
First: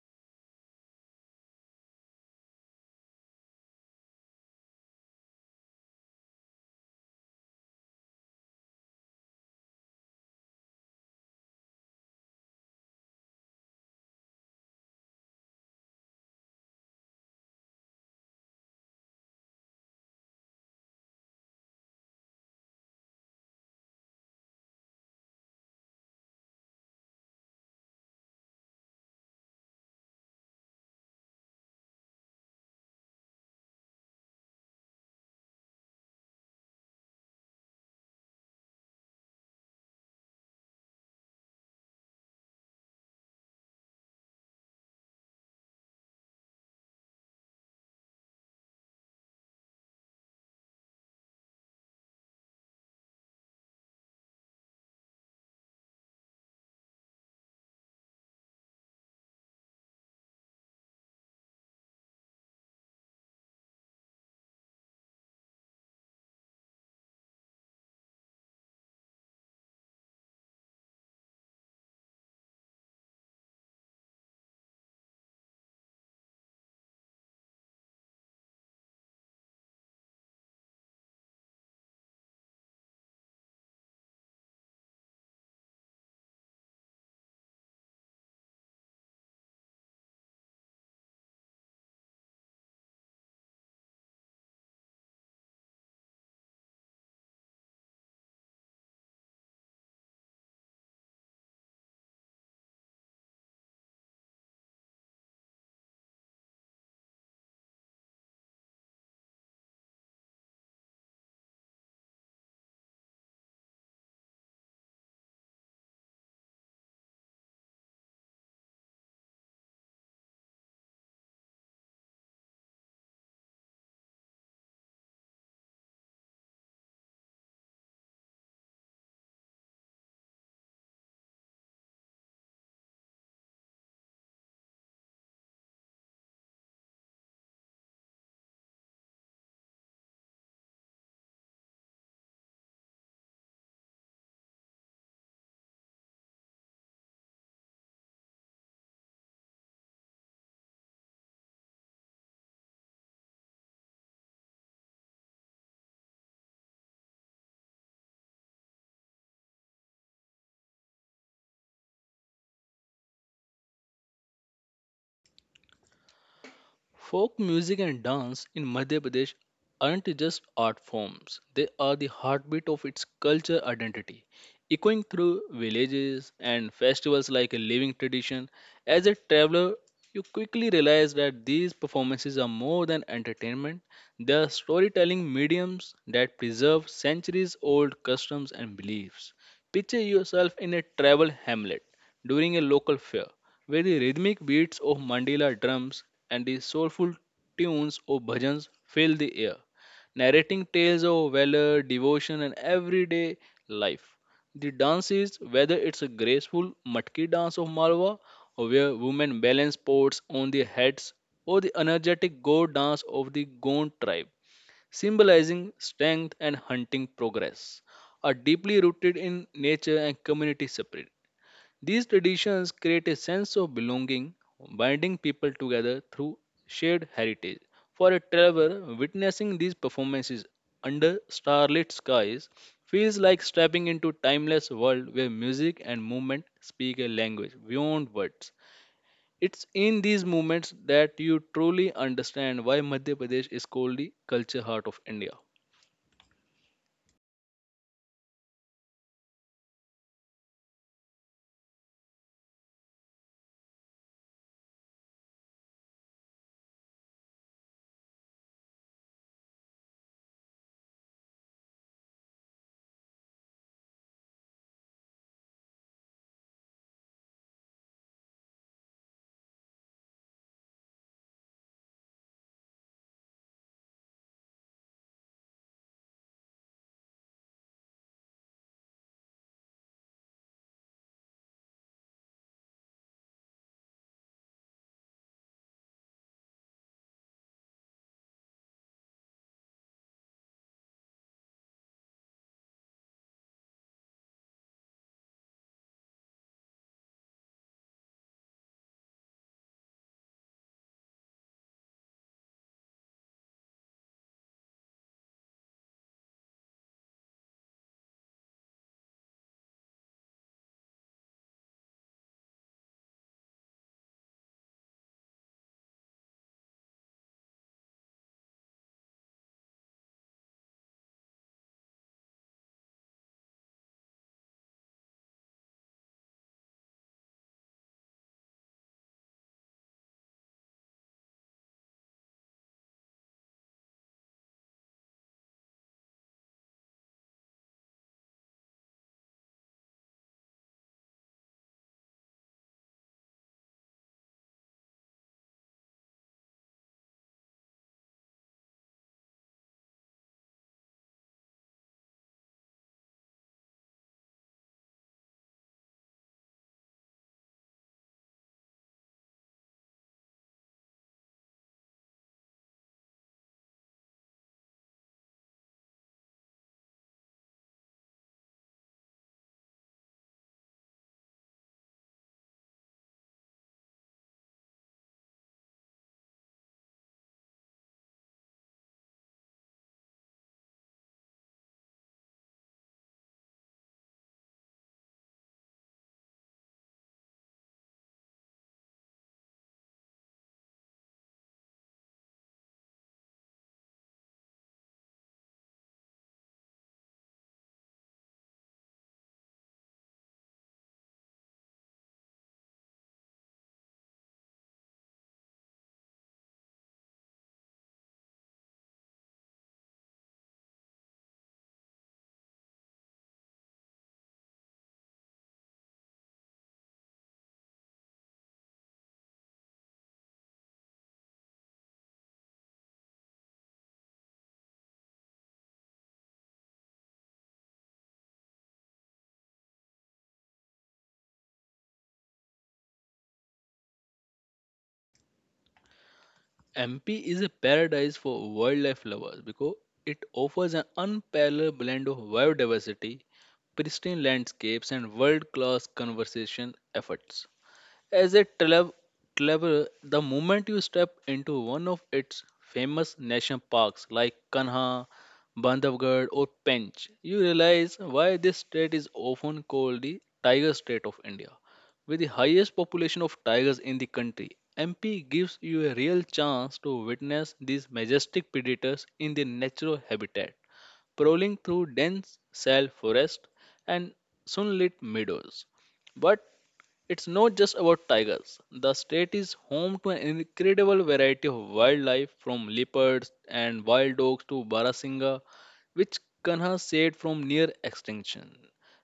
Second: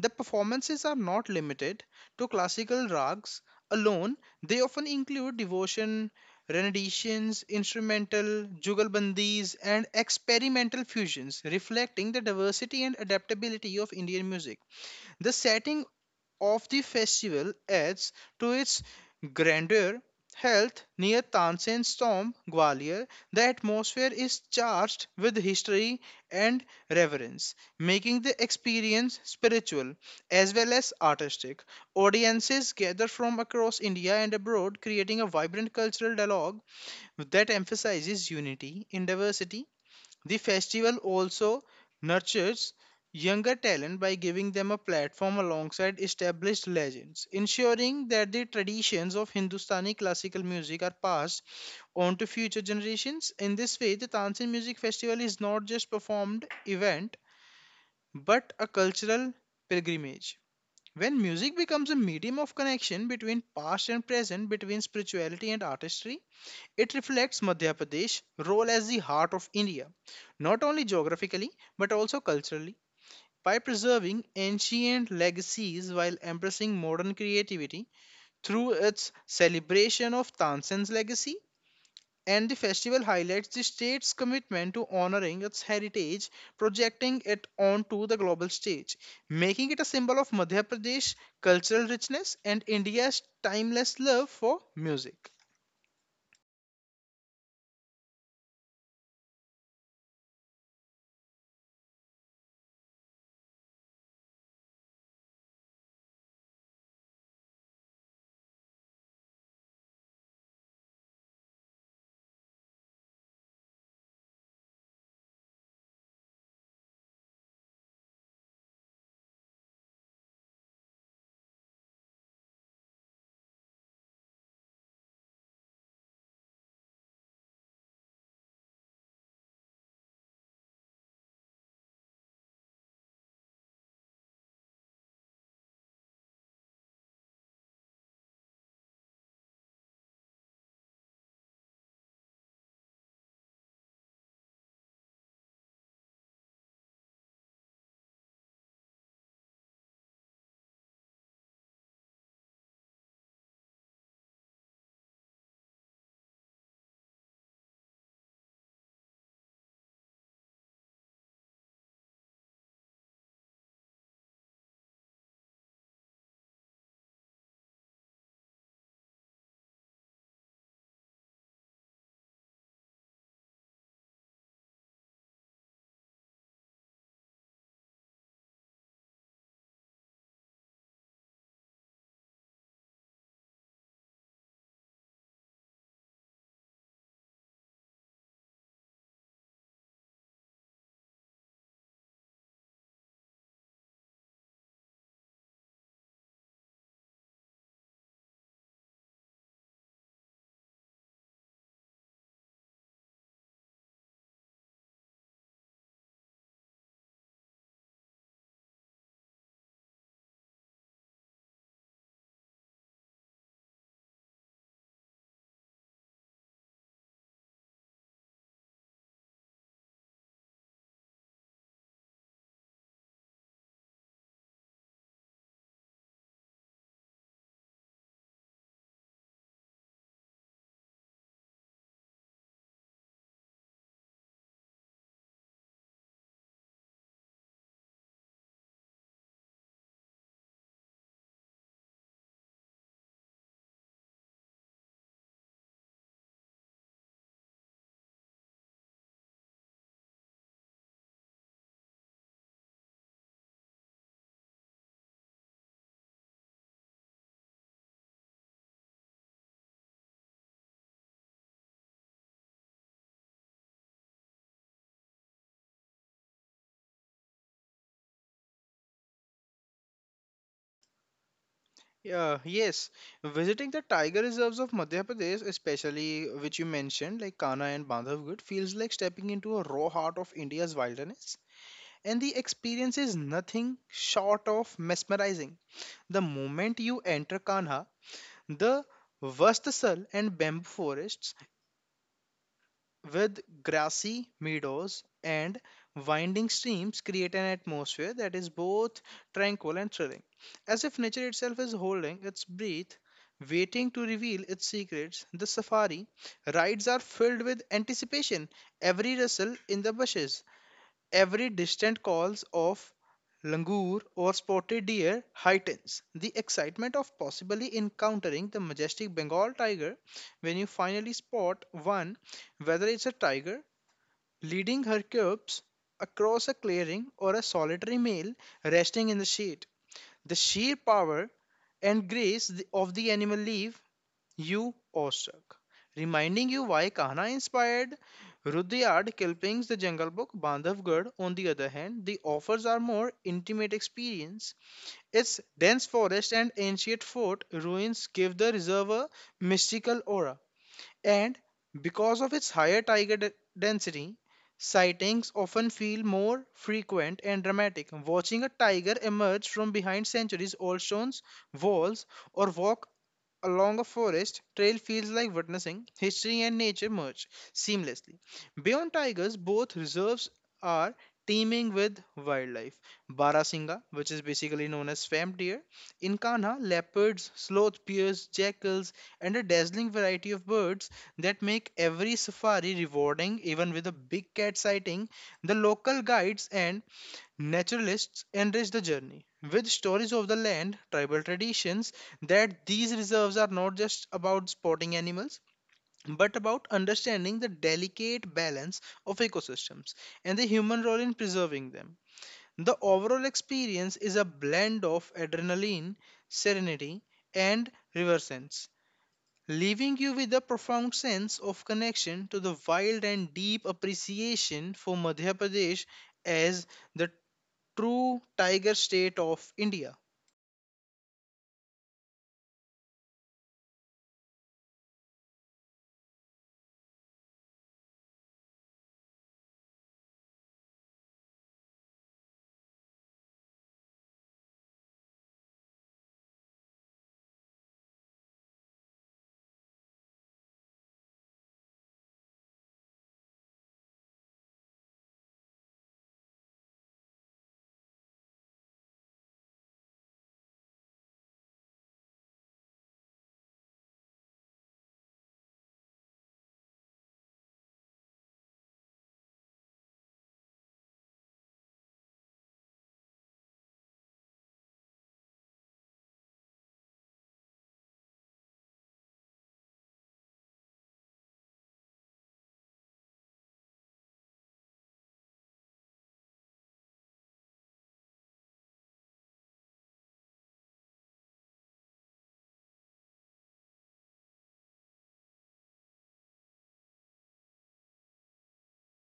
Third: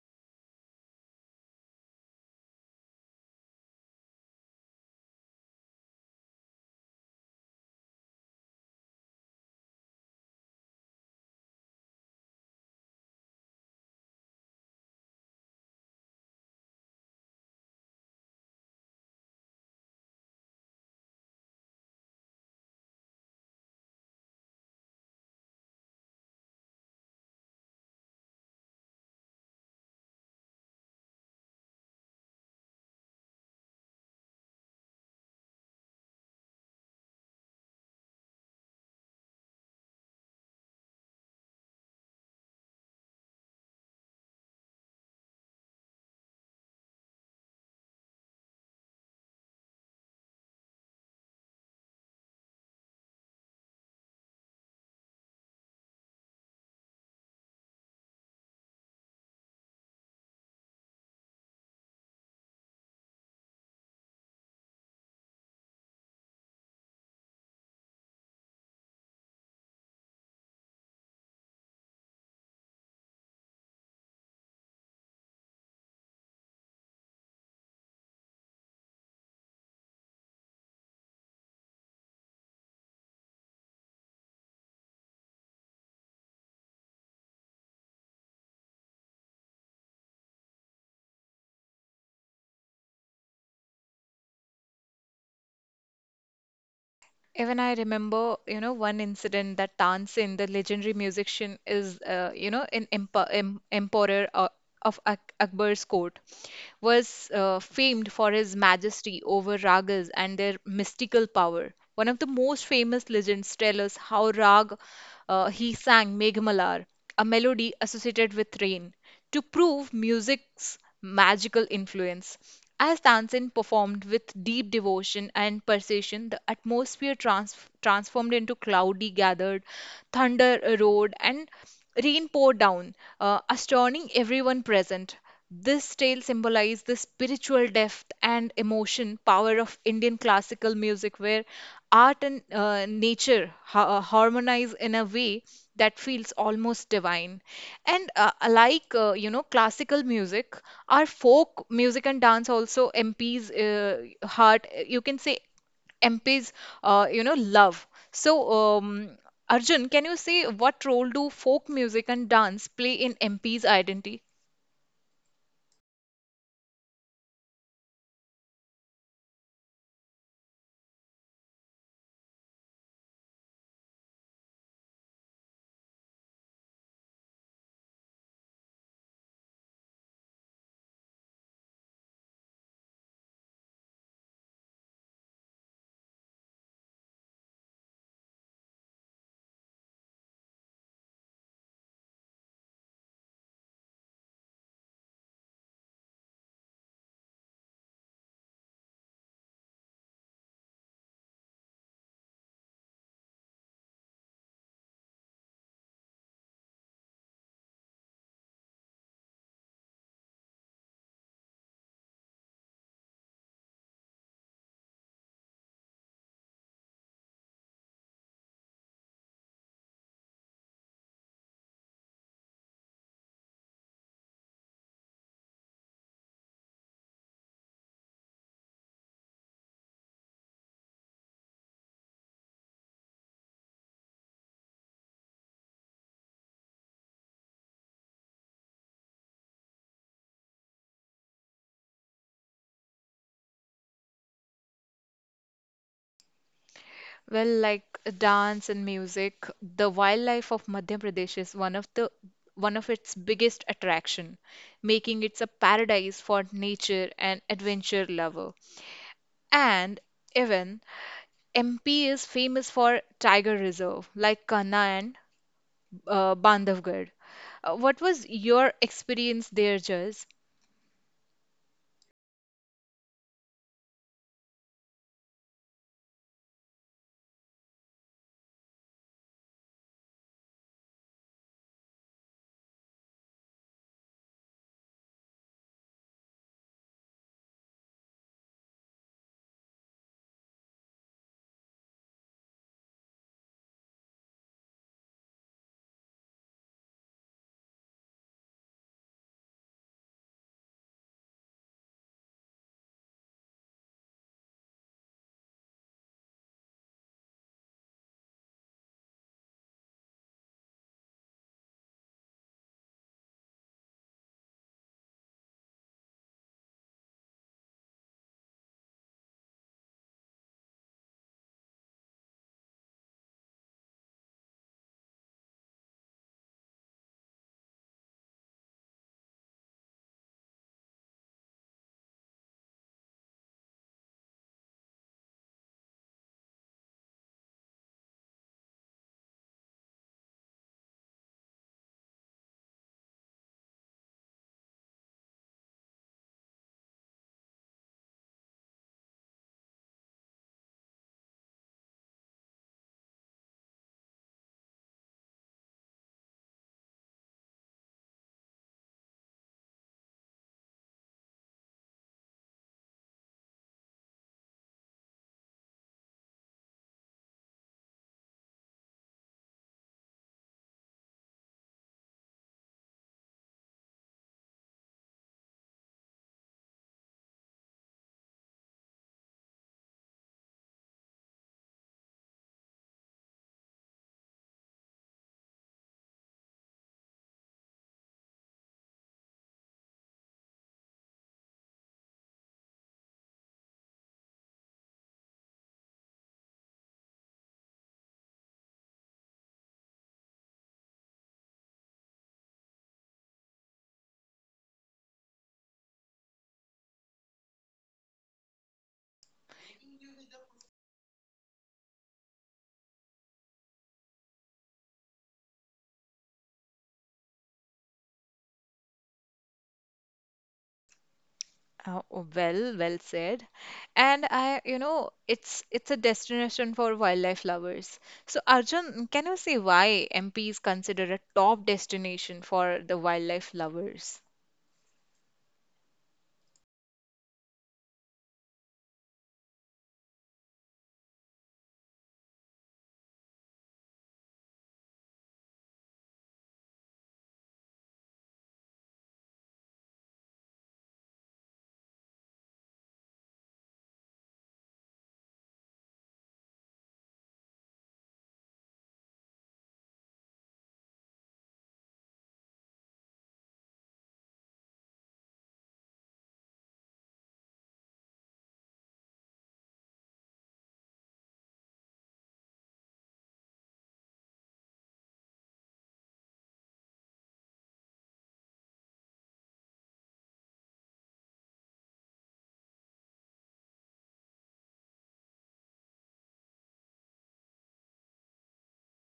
B: The performances are not limited to classical rags alone, they often include devotion, renditions, instrumental, jugalbandis, and experimental fusions, reflecting the diversity and adaptability of Indian music. The setting of the festival adds to its grandeur. Health near Tansen's tomb, Gwalior, the atmosphere is charged with history and reverence, making the experience spiritual as well as artistic. Audiences gather from across India and abroad, creating a vibrant cultural dialogue that emphasizes unity in diversity. The festival also nurtures younger talent by giving them a platform alongside established legends, ensuring that the traditions of Hindustani classical music are passed on to future generations. In this way, the Tansin Music Festival is not just performed event but a cultural pilgrimage. When music becomes a medium of connection between past and present, between spirituality and artistry, it reflects Madhya Pradesh' role as the heart of India, not only geographically but also culturally. By preserving ancient legacies while embracing modern creativity through its celebration of Tansen's legacy, and the festival highlights the state's commitment to honoring its heritage, projecting it onto the global stage, making it a symbol of Madhya Pradesh cultural richness and India's timeless love for music.
A: Even I remember, you know, one incident that Tansen, the legendary musician, is, uh, you know, an empo em emperor uh, of Ak Akbar's court, was uh, famed for his majesty over ragas and their mystical power. One of the most famous legends tell us how rag uh, he sang Meghmalar, a melody associated with rain to prove music's magical influence. As Tansen performed with deep devotion and precision, the atmosphere trans- transformed into cloudy gathered, thunder roared, and rain poured down, uh, astounding everyone present. This tale symbolizes the spiritual depth and emotion power of Indian classical music, where art and uh, nature ha- uh, harmonize in a way that feels almost divine. And uh, like uh, you know, classical music, our folk music and dance also M P's uh, heart. You can say M P's uh, you know love. So um, Arjun, can you say what role do folk music and dance play in M P's identity?
C: Folk music and dance in Madhya Pradesh aren't just art forms, they are the heartbeat of its culture identity, echoing through villages and festivals like a living tradition. As a traveler, you quickly realize that these performances are more than entertainment, they are storytelling mediums that preserve centuries old customs and beliefs. Picture yourself in a travel hamlet during a local fair, where the rhythmic beats of mandala drums and the soulful tunes of bhajans fill the air, narrating tales of valor, devotion, and everyday life. The dance is, whether it's a graceful matki dance of Malwa, or where women balance pots on their heads, or the energetic go dance of the Gond tribe symbolizing strength and hunting progress, are deeply rooted in nature and community spirit. These traditions create a sense of belonging, binding people together through shared heritage. For a traveler, witnessing these performances under starlit skies feels like stepping into a timeless world where music and movement speak a language beyond words. It's in these moments that you truly understand why Madhya Pradesh is called the culture heart of India.
A: Well, like dance and music, the wildlife of Madhya Pradesh is one of the one of its biggest attraction, making it a paradise for nature and adventure lover. And even M P is famous for tiger reserve like Kanha and uh, Bandhavgarh. Uh, what was your experience there, Jaz?
B: Yeah, yes. Visiting the tiger reserves of Madhya Pradesh, especially which you mentioned, like Kana and Bandhavgarh, feels like stepping into a raw heart of India's wilderness. And the experience is nothing short of mesmerizing. The moment you enter Kanha, the Vastasal and bamboo forests with grassy meadows and winding streams create an atmosphere that is both tranquil and thrilling, as if nature itself is holding its breath waiting to reveal its secrets. The safari rides are filled with anticipation. Every rustle in the bushes, every distant calls of langur or spotted deer heightens the excitement of possibly encountering the majestic Bengal tiger. When you finally spot one, whether it's a tiger leading her cubs across a clearing or a solitary male resting in the shade. The sheer power and grace th- of the animal leave. You Oshak. Reminding you why Kahana inspired Rudyard Kipling's The Jungle Book, Bandhavgarh, on the other hand, the offers are more intimate experience. Its dense forest and ancient fort ruins give the reserve a mystical aura, and because of its higher tiger de- density, sightings often feel more frequent and dramatic. Watching a tiger emerge from behind centuries old stones walls or walk along a forest trail feels like witnessing history and nature merge seamlessly. Beyond tigers, both reserves are teeming with wildlife. Barasinga, which is basically known as swamp deer, in Kanha, leopards, sloth bears, jackals, and a dazzling variety of birds that make every safari rewarding. Even with a big cat sighting, the local guides and Naturalists enrich the journey with stories of the land, tribal traditions, that these reserves are not just about spotting animals but about understanding the delicate balance of ecosystems and the human role in preserving them. The overall experience is a blend of adrenaline, serenity, and river sense, leaving you with a profound sense of connection to the wild and deep appreciation for Madhya Pradesh as the true tiger state of India.
A: Oh, oh, well, well said. And I, you know, it's it's a destination for wildlife lovers. So Arjun, can you say why M P is considered a top destination for the wildlife lovers?
C: M P is a paradise for wildlife lovers because it offers an unparalleled blend of biodiversity, pristine landscapes, and world class conservation efforts. As a travel traveler, the moment you step into one of its famous national parks like Kanha, Bandhavgarh, or Pench, you realize why this state is often called the Tiger State of India. With the highest population of tigers in the country, M P gives you a real chance to witness these majestic predators in their natural habitat, prowling through dense sal forest and sunlit meadows. But it's not just about tigers. The state is home to an incredible variety of wildlife from leopards and wild dogs to barasinga, which Kanha saved from near extinction.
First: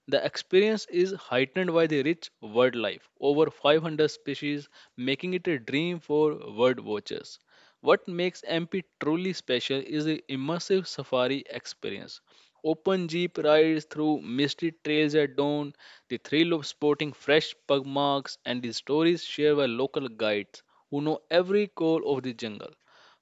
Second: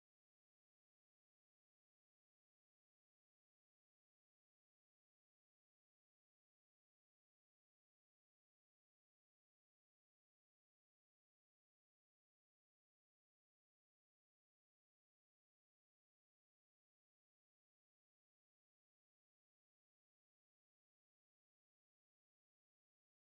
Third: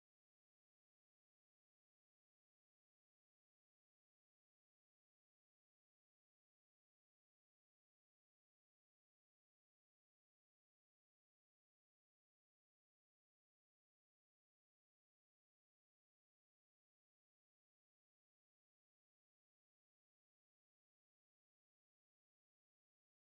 C: The experience is heightened by the rich wildlife, over five hundred species, making it a dream for bird watchers. What makes M P truly special is the immersive safari experience. Open jeep rides through misty trails at dawn, the thrill of sporting fresh pug marks, and the stories shared by local guides who know every corner of the jungle.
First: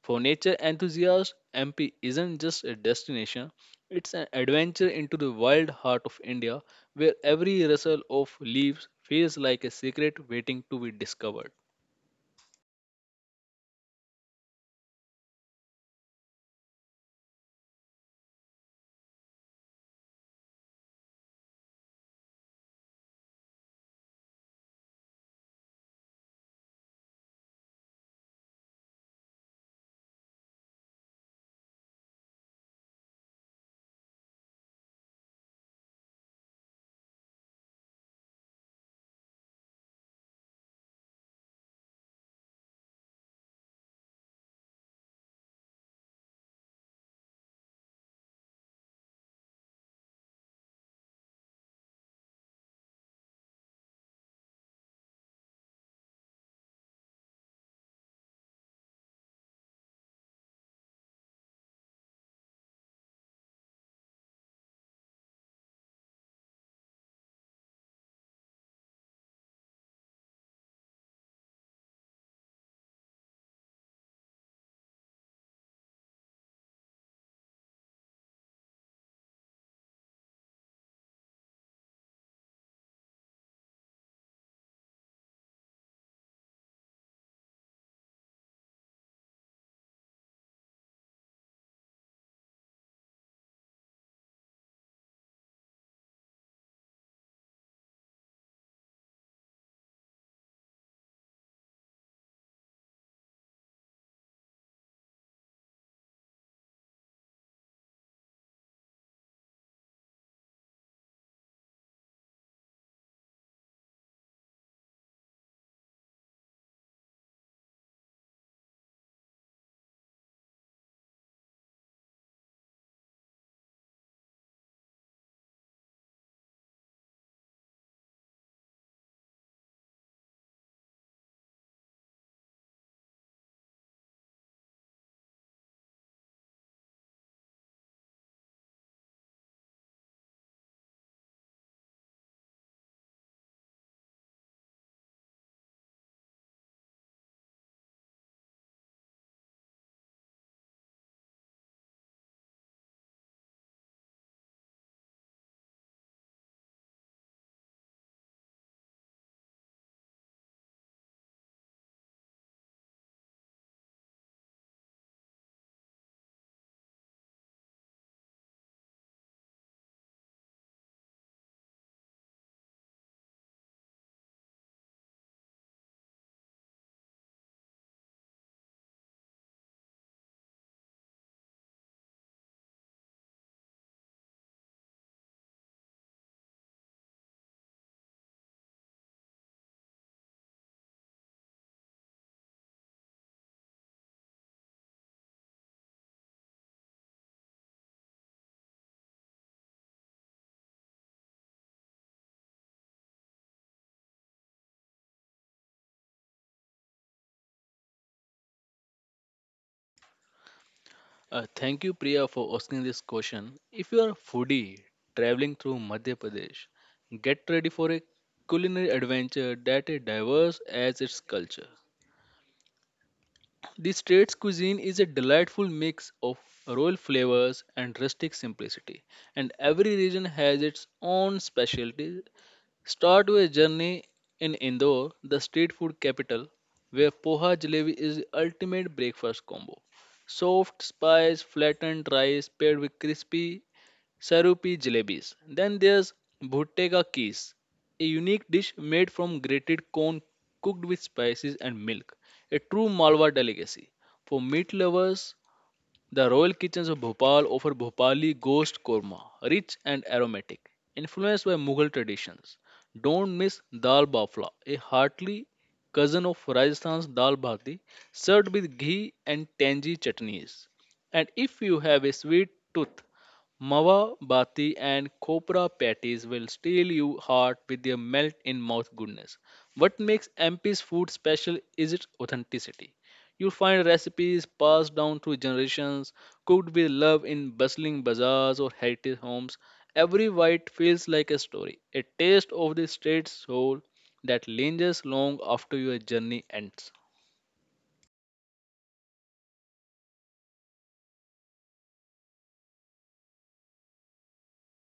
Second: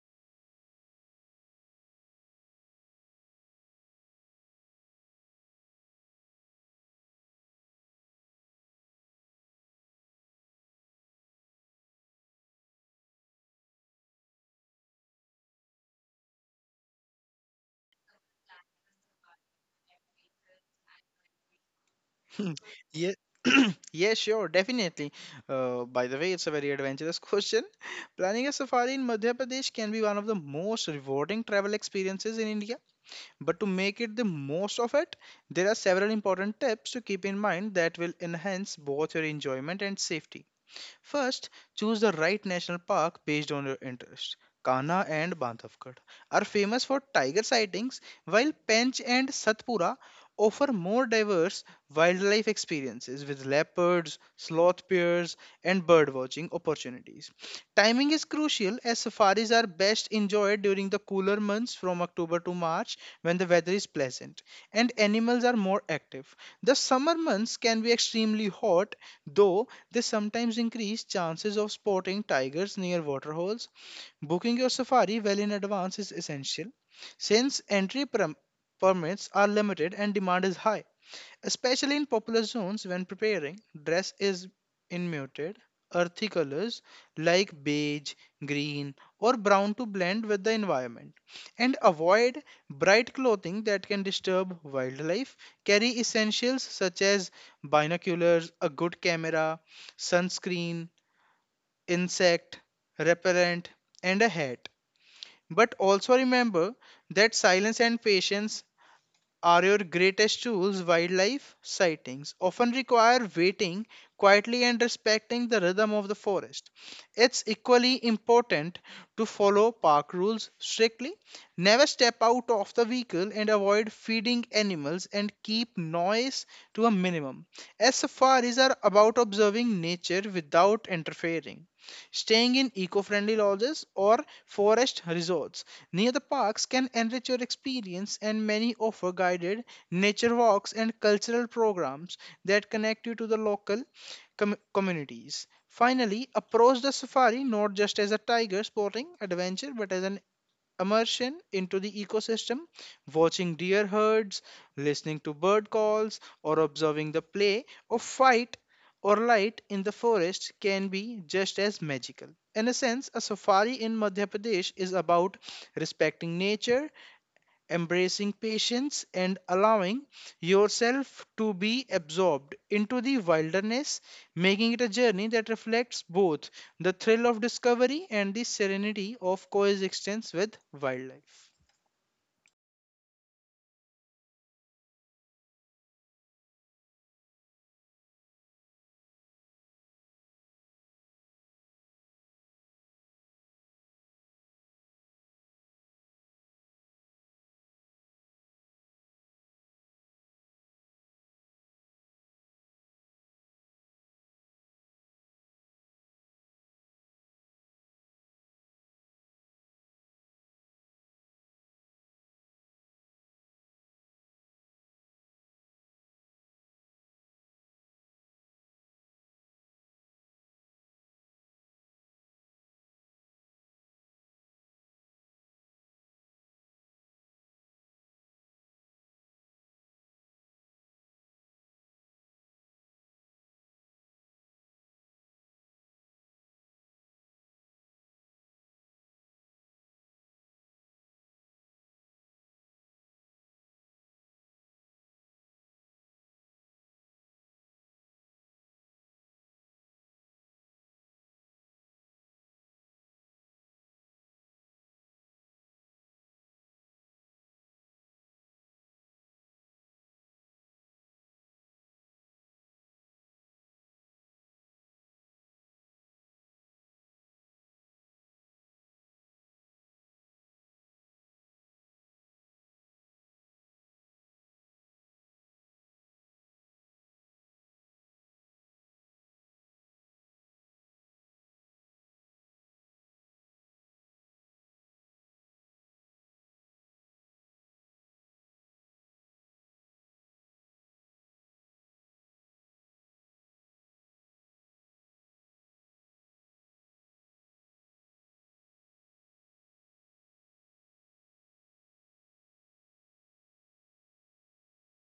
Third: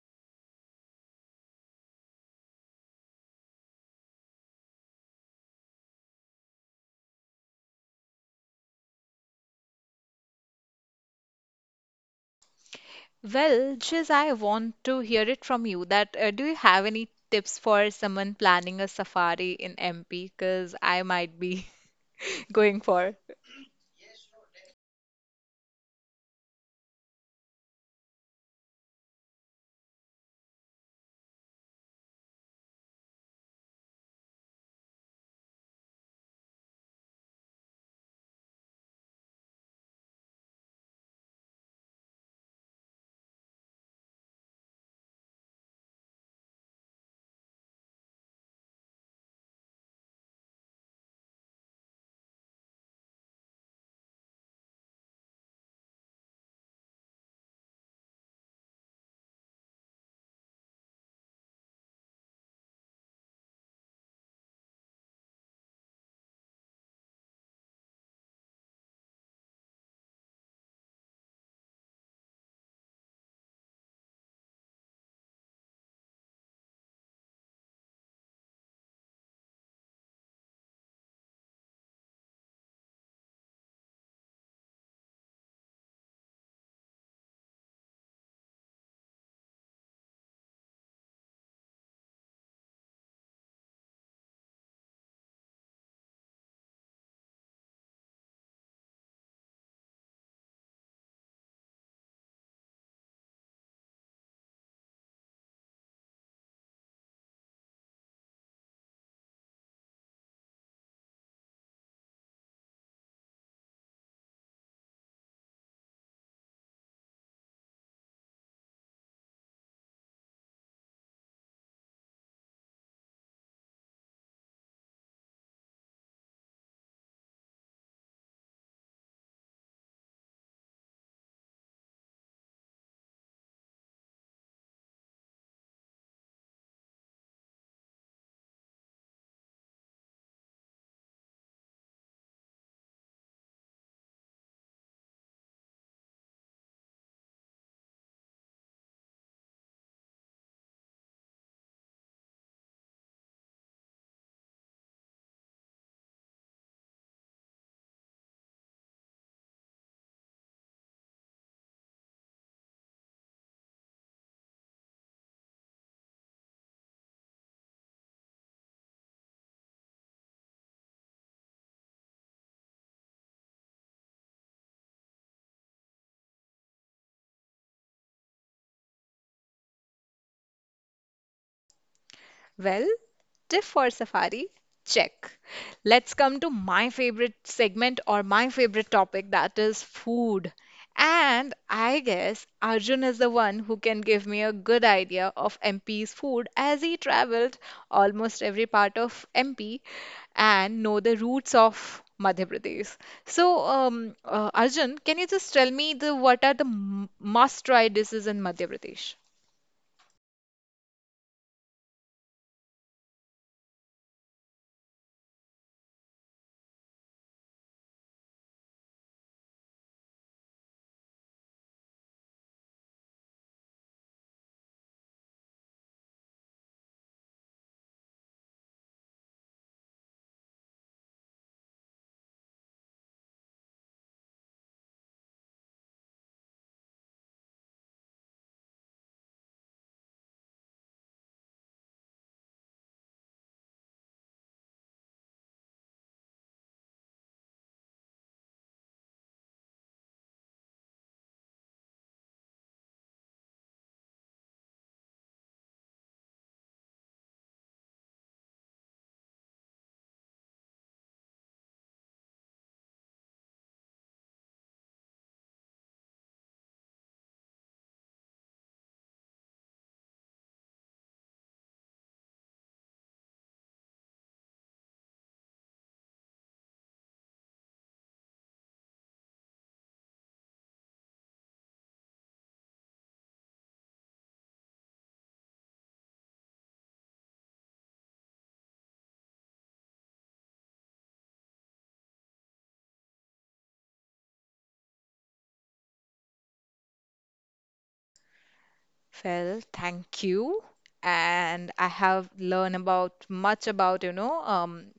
C: For nature enthusiasts, M P isn't just a destination, it's an adventure into the wild heart of India where every rustle of leaves feels like a secret waiting to be discovered.
A: Well, Jiz, I want to hear it from you that uh, do you have any tips for someone planning a safari in M P? Because I might be going
B: Yeah.
A: for.
B: Yeah, sure, definitely. Uh, by the way, it's a very adventurous question. Planning a safari in Madhya Pradesh can be one of the most rewarding travel experiences in India. But to make it the most of it, there are several important tips to keep in mind that will enhance both your enjoyment and safety. First, choose the right national park based on your interest. Kanha and Bandhavgarh are famous for tiger sightings, while Pench and Satpura offer more diverse wildlife experiences with leopards, sloth bears, and bird watching opportunities. Timing is crucial as safaris are best enjoyed during the cooler months from October to March, when the weather is pleasant and animals are more active. The summer months can be extremely hot, though they sometimes increase chances of spotting tigers near waterholes. Booking your safari well in advance is essential, since entry perm- permits are limited and demand is high, especially in popular zones. When preparing, dress is in muted, earthy colors like beige, green, or brown to blend with the environment, and avoid bright clothing that can disturb wildlife. Carry essentials such as binoculars, a good camera, sunscreen, insect repellent, and a hat. But also remember that silence and patience are your greatest tools. Wildlife sightings often require waiting quietly and respecting the rhythm of the forest. It's equally important to follow park rules strictly, never step out of the vehicle, and avoid feeding animals, and keep noise to a minimum, as safaris are about observing nature without interfering. Staying in eco-friendly lodges or forest resorts near the parks can enrich your experience, and many offer guided nature walks and cultural programs that connect you to the local com- communities. Finally, approach the safari not just as a tiger sporting adventure, but as an immersion into the ecosystem. Watching deer herds, listening to bird calls, or observing the play of fight or light in the forest can be just as magical. In a sense, a safari in Madhya Pradesh is about respecting nature, embracing patience, and allowing yourself to be absorbed into the wilderness, making it a journey that reflects both the thrill of discovery and the serenity of coexistence with wildlife.
A: Well, tip for Safari, check. Let's come to my favorite segment or my favorite topic that is food. And I guess Arjun is the one who can give me a good idea of M P's food as he traveled almost every part of M P and know the roots of Madhya Pradesh. So, um, uh, Arjun, can you just tell me the what are the m- must-try dishes in Madhya Pradesh?
C: Uh, thank you, Priya, for asking this question. If you are a foodie traveling through Madhya Pradesh, get ready for a culinary adventure that is diverse as its culture. The state's cuisine is a delightful mix of royal flavors and rustic simplicity, and every region has its own specialty. Start with a journey in Indore, the street food capital, where poha jalebi is the ultimate breakfast combo. Soft, spiced, flattened rice paired with crispy Sarupi jalebis. Then there's Bhutte ka Kees, a unique dish made from grated corn cooked with spices and milk, a true Malwa delicacy. For meat lovers, the royal kitchens of Bhopal offer Bhopali ghost korma, rich and aromatic, influenced by Mughal traditions. Don't miss dal bafla, a hearty cousin of Rajasthan's dal bhati, served with ghee and tangy chutneys. And if you have a sweet tooth, mawa bati and copra patties will steal your heart with their melt in mouth goodness. What makes M P's food special is its authenticity. You'll find recipes passed down through generations, cooked with love in bustling bazaars or heritage homes. Every bite feels like a story, a taste of the state's soul that lingers long after your journey ends.
A: Well, thank you. And I have learned about much about, you know, um,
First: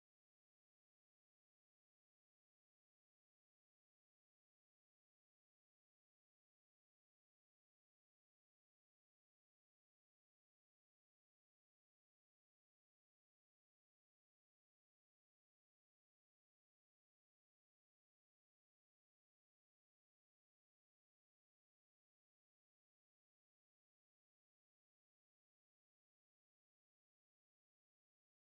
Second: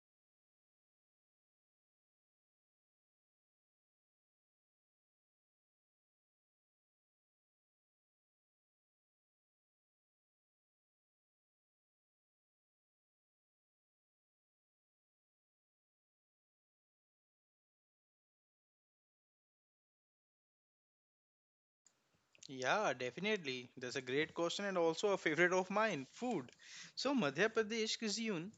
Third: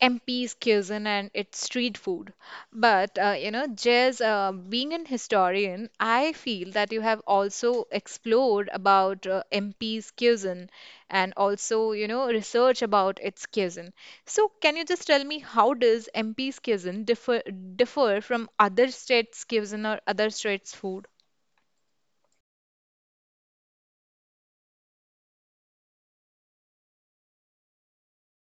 A: M P's cuisine and its street food. But, uh, you know, Jez, uh, being an historian, I feel that you have also explored about uh, M P's cuisine and also, you know, research about its cuisine. So, can you just tell me how does M P's cuisine differ differ from other states' cuisine or other states' food?
B: Yeah, definitely. That's a great question, and also a favorite of mine, food. So, Madhya Pradesh cuisine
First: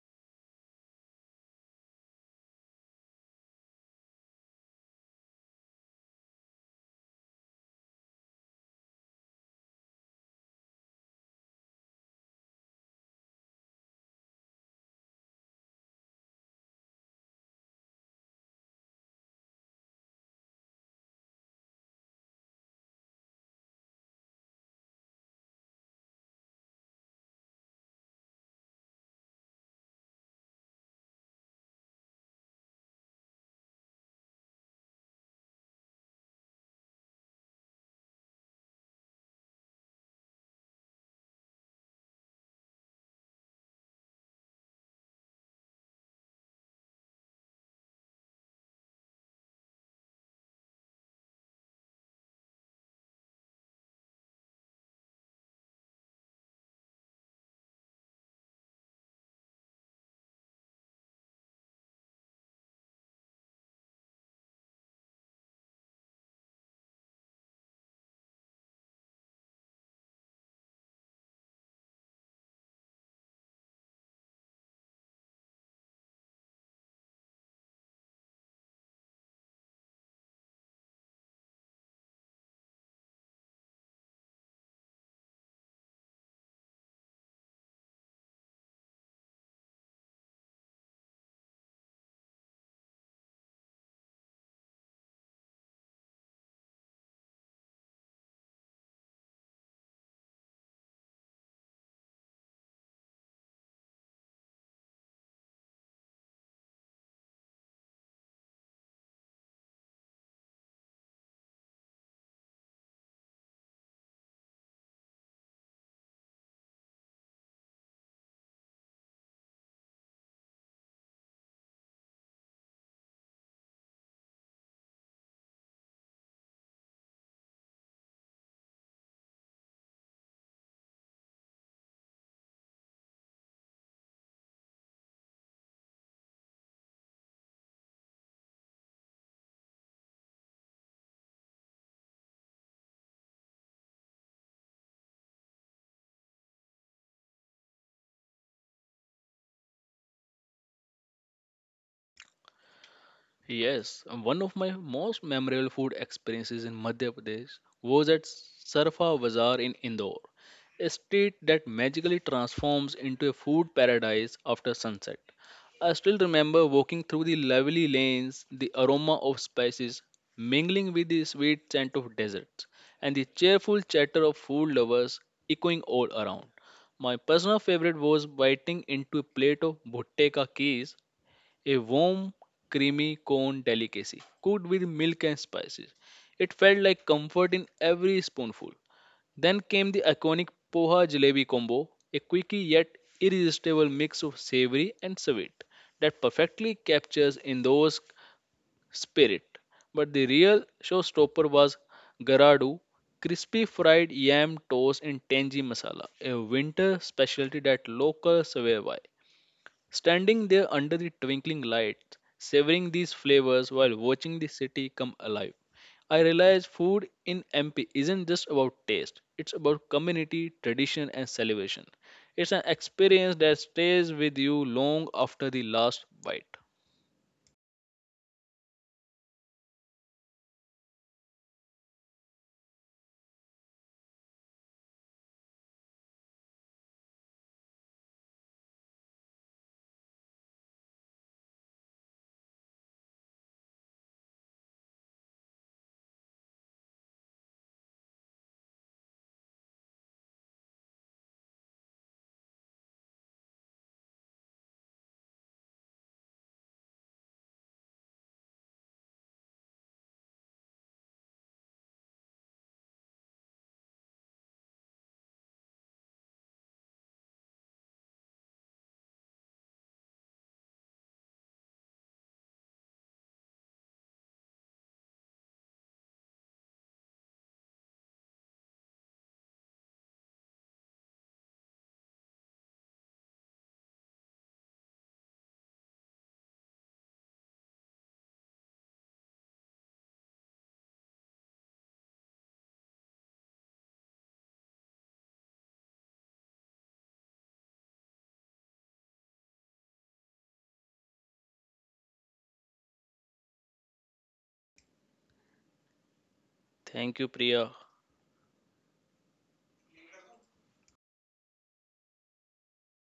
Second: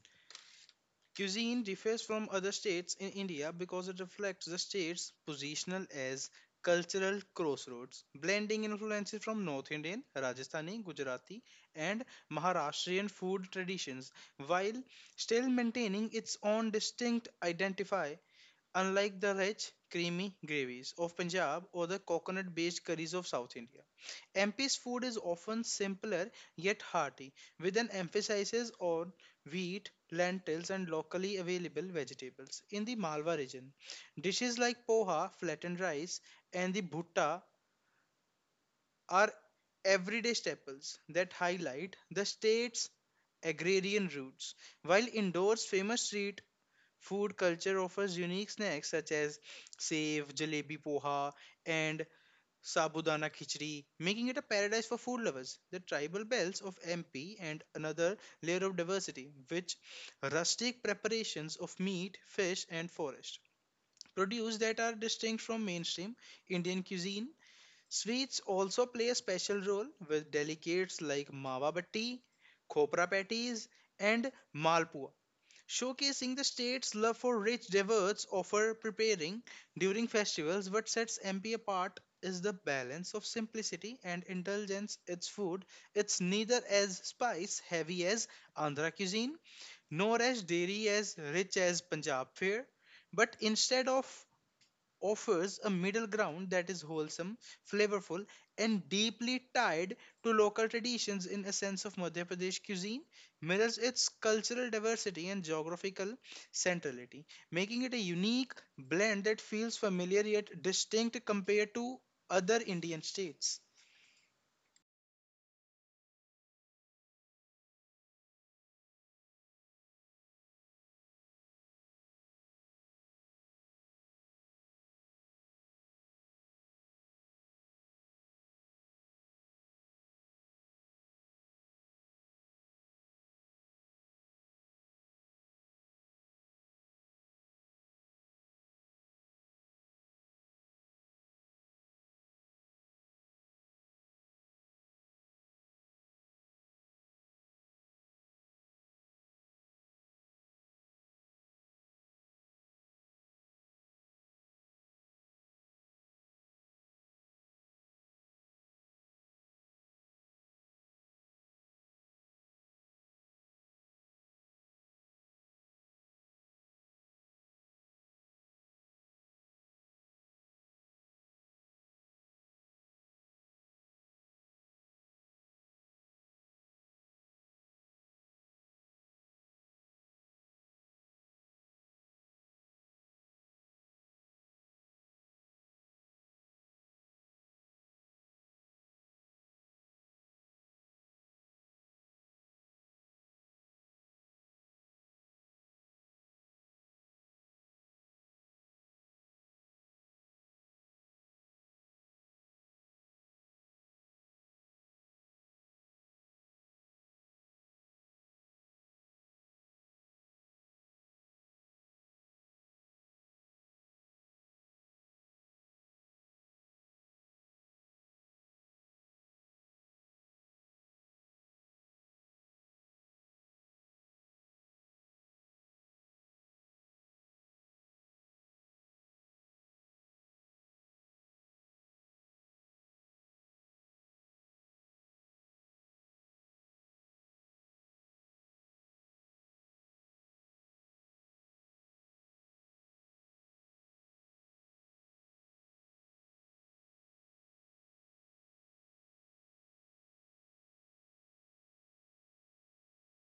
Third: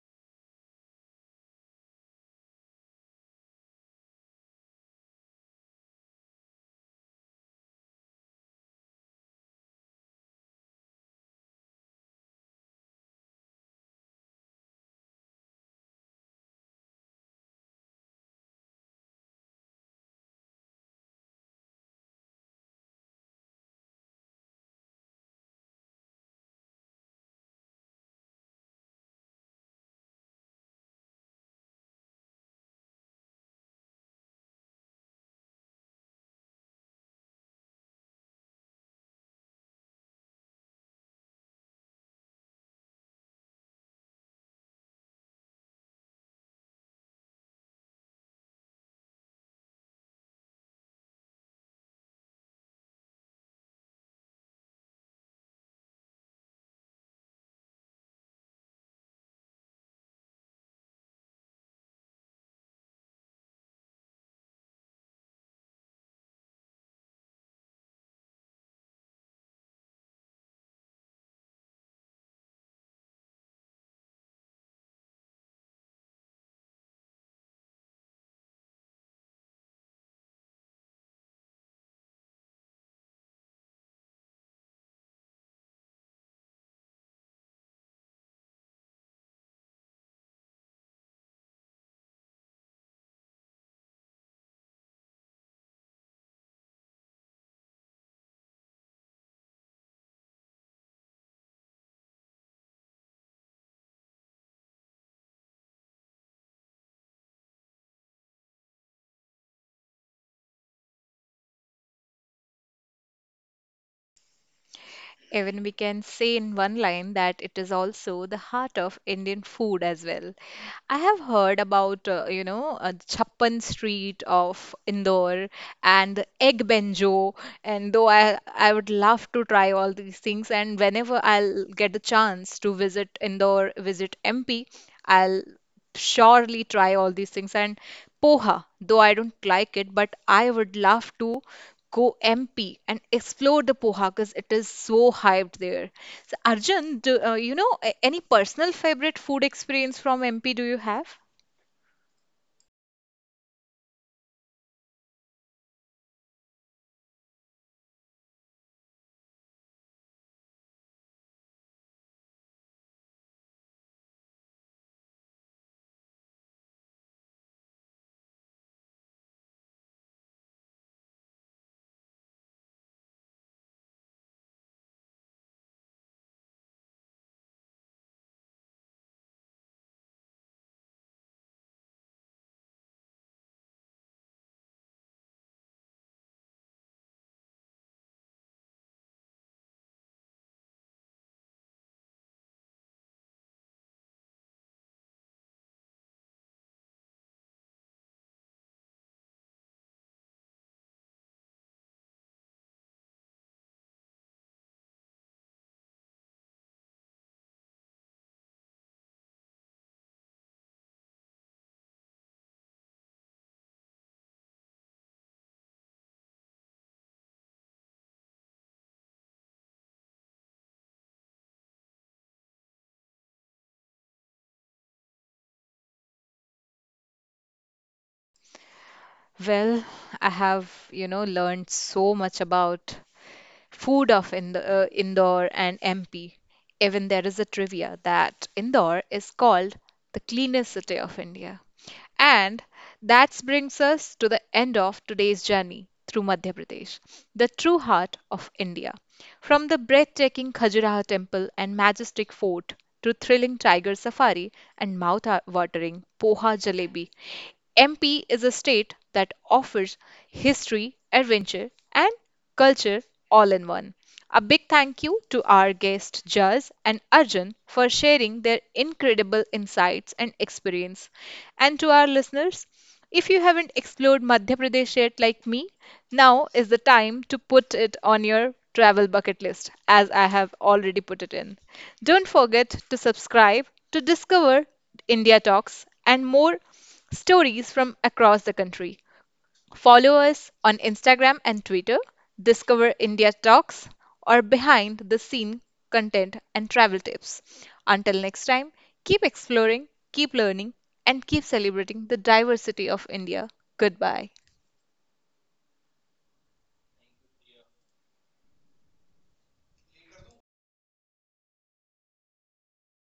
B: Cuisine differs from other states in India because it reflects the state's positional as cultural crossroads, blending influences from North Indian, Rajasthani, Gujarati, and Maharashtrian food traditions, while still maintaining its own distinct identify, unlike the rich, creamy gravies of Punjab or the coconut based curries of South India. M P's food is often simpler yet hearty, with an emphasis on wheat, lentils, and locally available vegetables. In the Malwa region, dishes like poha, flattened rice, and the bhutta are everyday staples that highlight the state's agrarian roots. While indoors, famous street food culture offers unique snacks such as sev, jalebi poha, and Sabudana Khichdi, making it a paradise for food lovers. The tribal bells of M P and another layer of diversity, which rustic preparations of meat, fish, and forest produce that are distinct from mainstream Indian cuisine. Sweets also play a special role, with delicates like mawa batti, khopra patties, and malpua, showcasing the state's love for rich desserts, offer preparing during festivals. What sets M P apart is the balance of simplicity and indulgence. Its food, it's neither as spice heavy as Andhra cuisine, nor as dairy as rich as Punjab fare, but instead of offers a middle ground that is wholesome, flavorful, and deeply tied to local traditions. In a sense of Madhya Pradesh cuisine, mirrors its cultural diversity and geographical centrality, making it a unique blend that feels familiar yet distinct compared to other Indian states.
A: Even we can say in one line that it is also the heart of Indian food as well. I have heard about, uh, you know, uh, Chappan Street of Indore and the egg benjo. And though I, I would love to try all these things, and whenever I'll get a chance to visit Indore, visit M P, I'll surely try all these things. And poha, though I don't like it, but I would love to go M P and explore the poha because it is so hyped there. So Arjun, do, uh, you know a- any personal favorite food experience from M P do you have?
C: Yes, one of my most memorable food experiences in Madhya Pradesh was at Sarfa Bazaar in Indore, a street that magically transforms into a food paradise after sunset. I still remember walking through the lovely lanes, the aroma of spices mingling with the sweet scent of deserts, and the cheerful chatter of food lovers echoing all around. My personal favorite was biting into a plate of bhutte ka keez, a warm, creamy cone delicacy cooked with milk and spices. It felt like comfort in every spoonful. Then came the iconic poha jalebi combo, a quirky yet irresistible mix of savory and sweet that perfectly captures Indo's spirit. But the real showstopper was garadu, crispy fried yam toast in tangy masala, a winter specialty that locals swear by. Standing there under the twinkling lights, savoring these flavors while watching the city come alive, I realized food in M P isn't just about taste, it's about community, tradition, and celebration. It's an experience that stays with you long after the last bite.
A: Well, I have, you know, learned so much about food of Ind- uh, Indore and M P. Even there is a trivia that Indore is called the cleanest city of India. And that brings us to the end of today's journey through Madhya Pradesh, the true heart of India. From the breathtaking Khajuraho temple and majestic fort to thrilling tiger safari and mouth-watering poha jalebi, M P is a state that offers history, adventure, and and culture all in one. A big thank you to our guest Jaz and Arjun for sharing their incredible insights and experience. And to our listeners, if you haven't explored Madhya Pradesh yet like me, now is the time to put it on your travel bucket list as I have already put it in. Don't forget to subscribe to discover India Talks and more stories from across the country. Follow us on Instagram and Twitter, discover India Talks or behind the scene content and travel tips. Until next time, keep exploring, keep learning, and keep celebrating the diversity of India. Goodbye.
C: Thank you, Priya.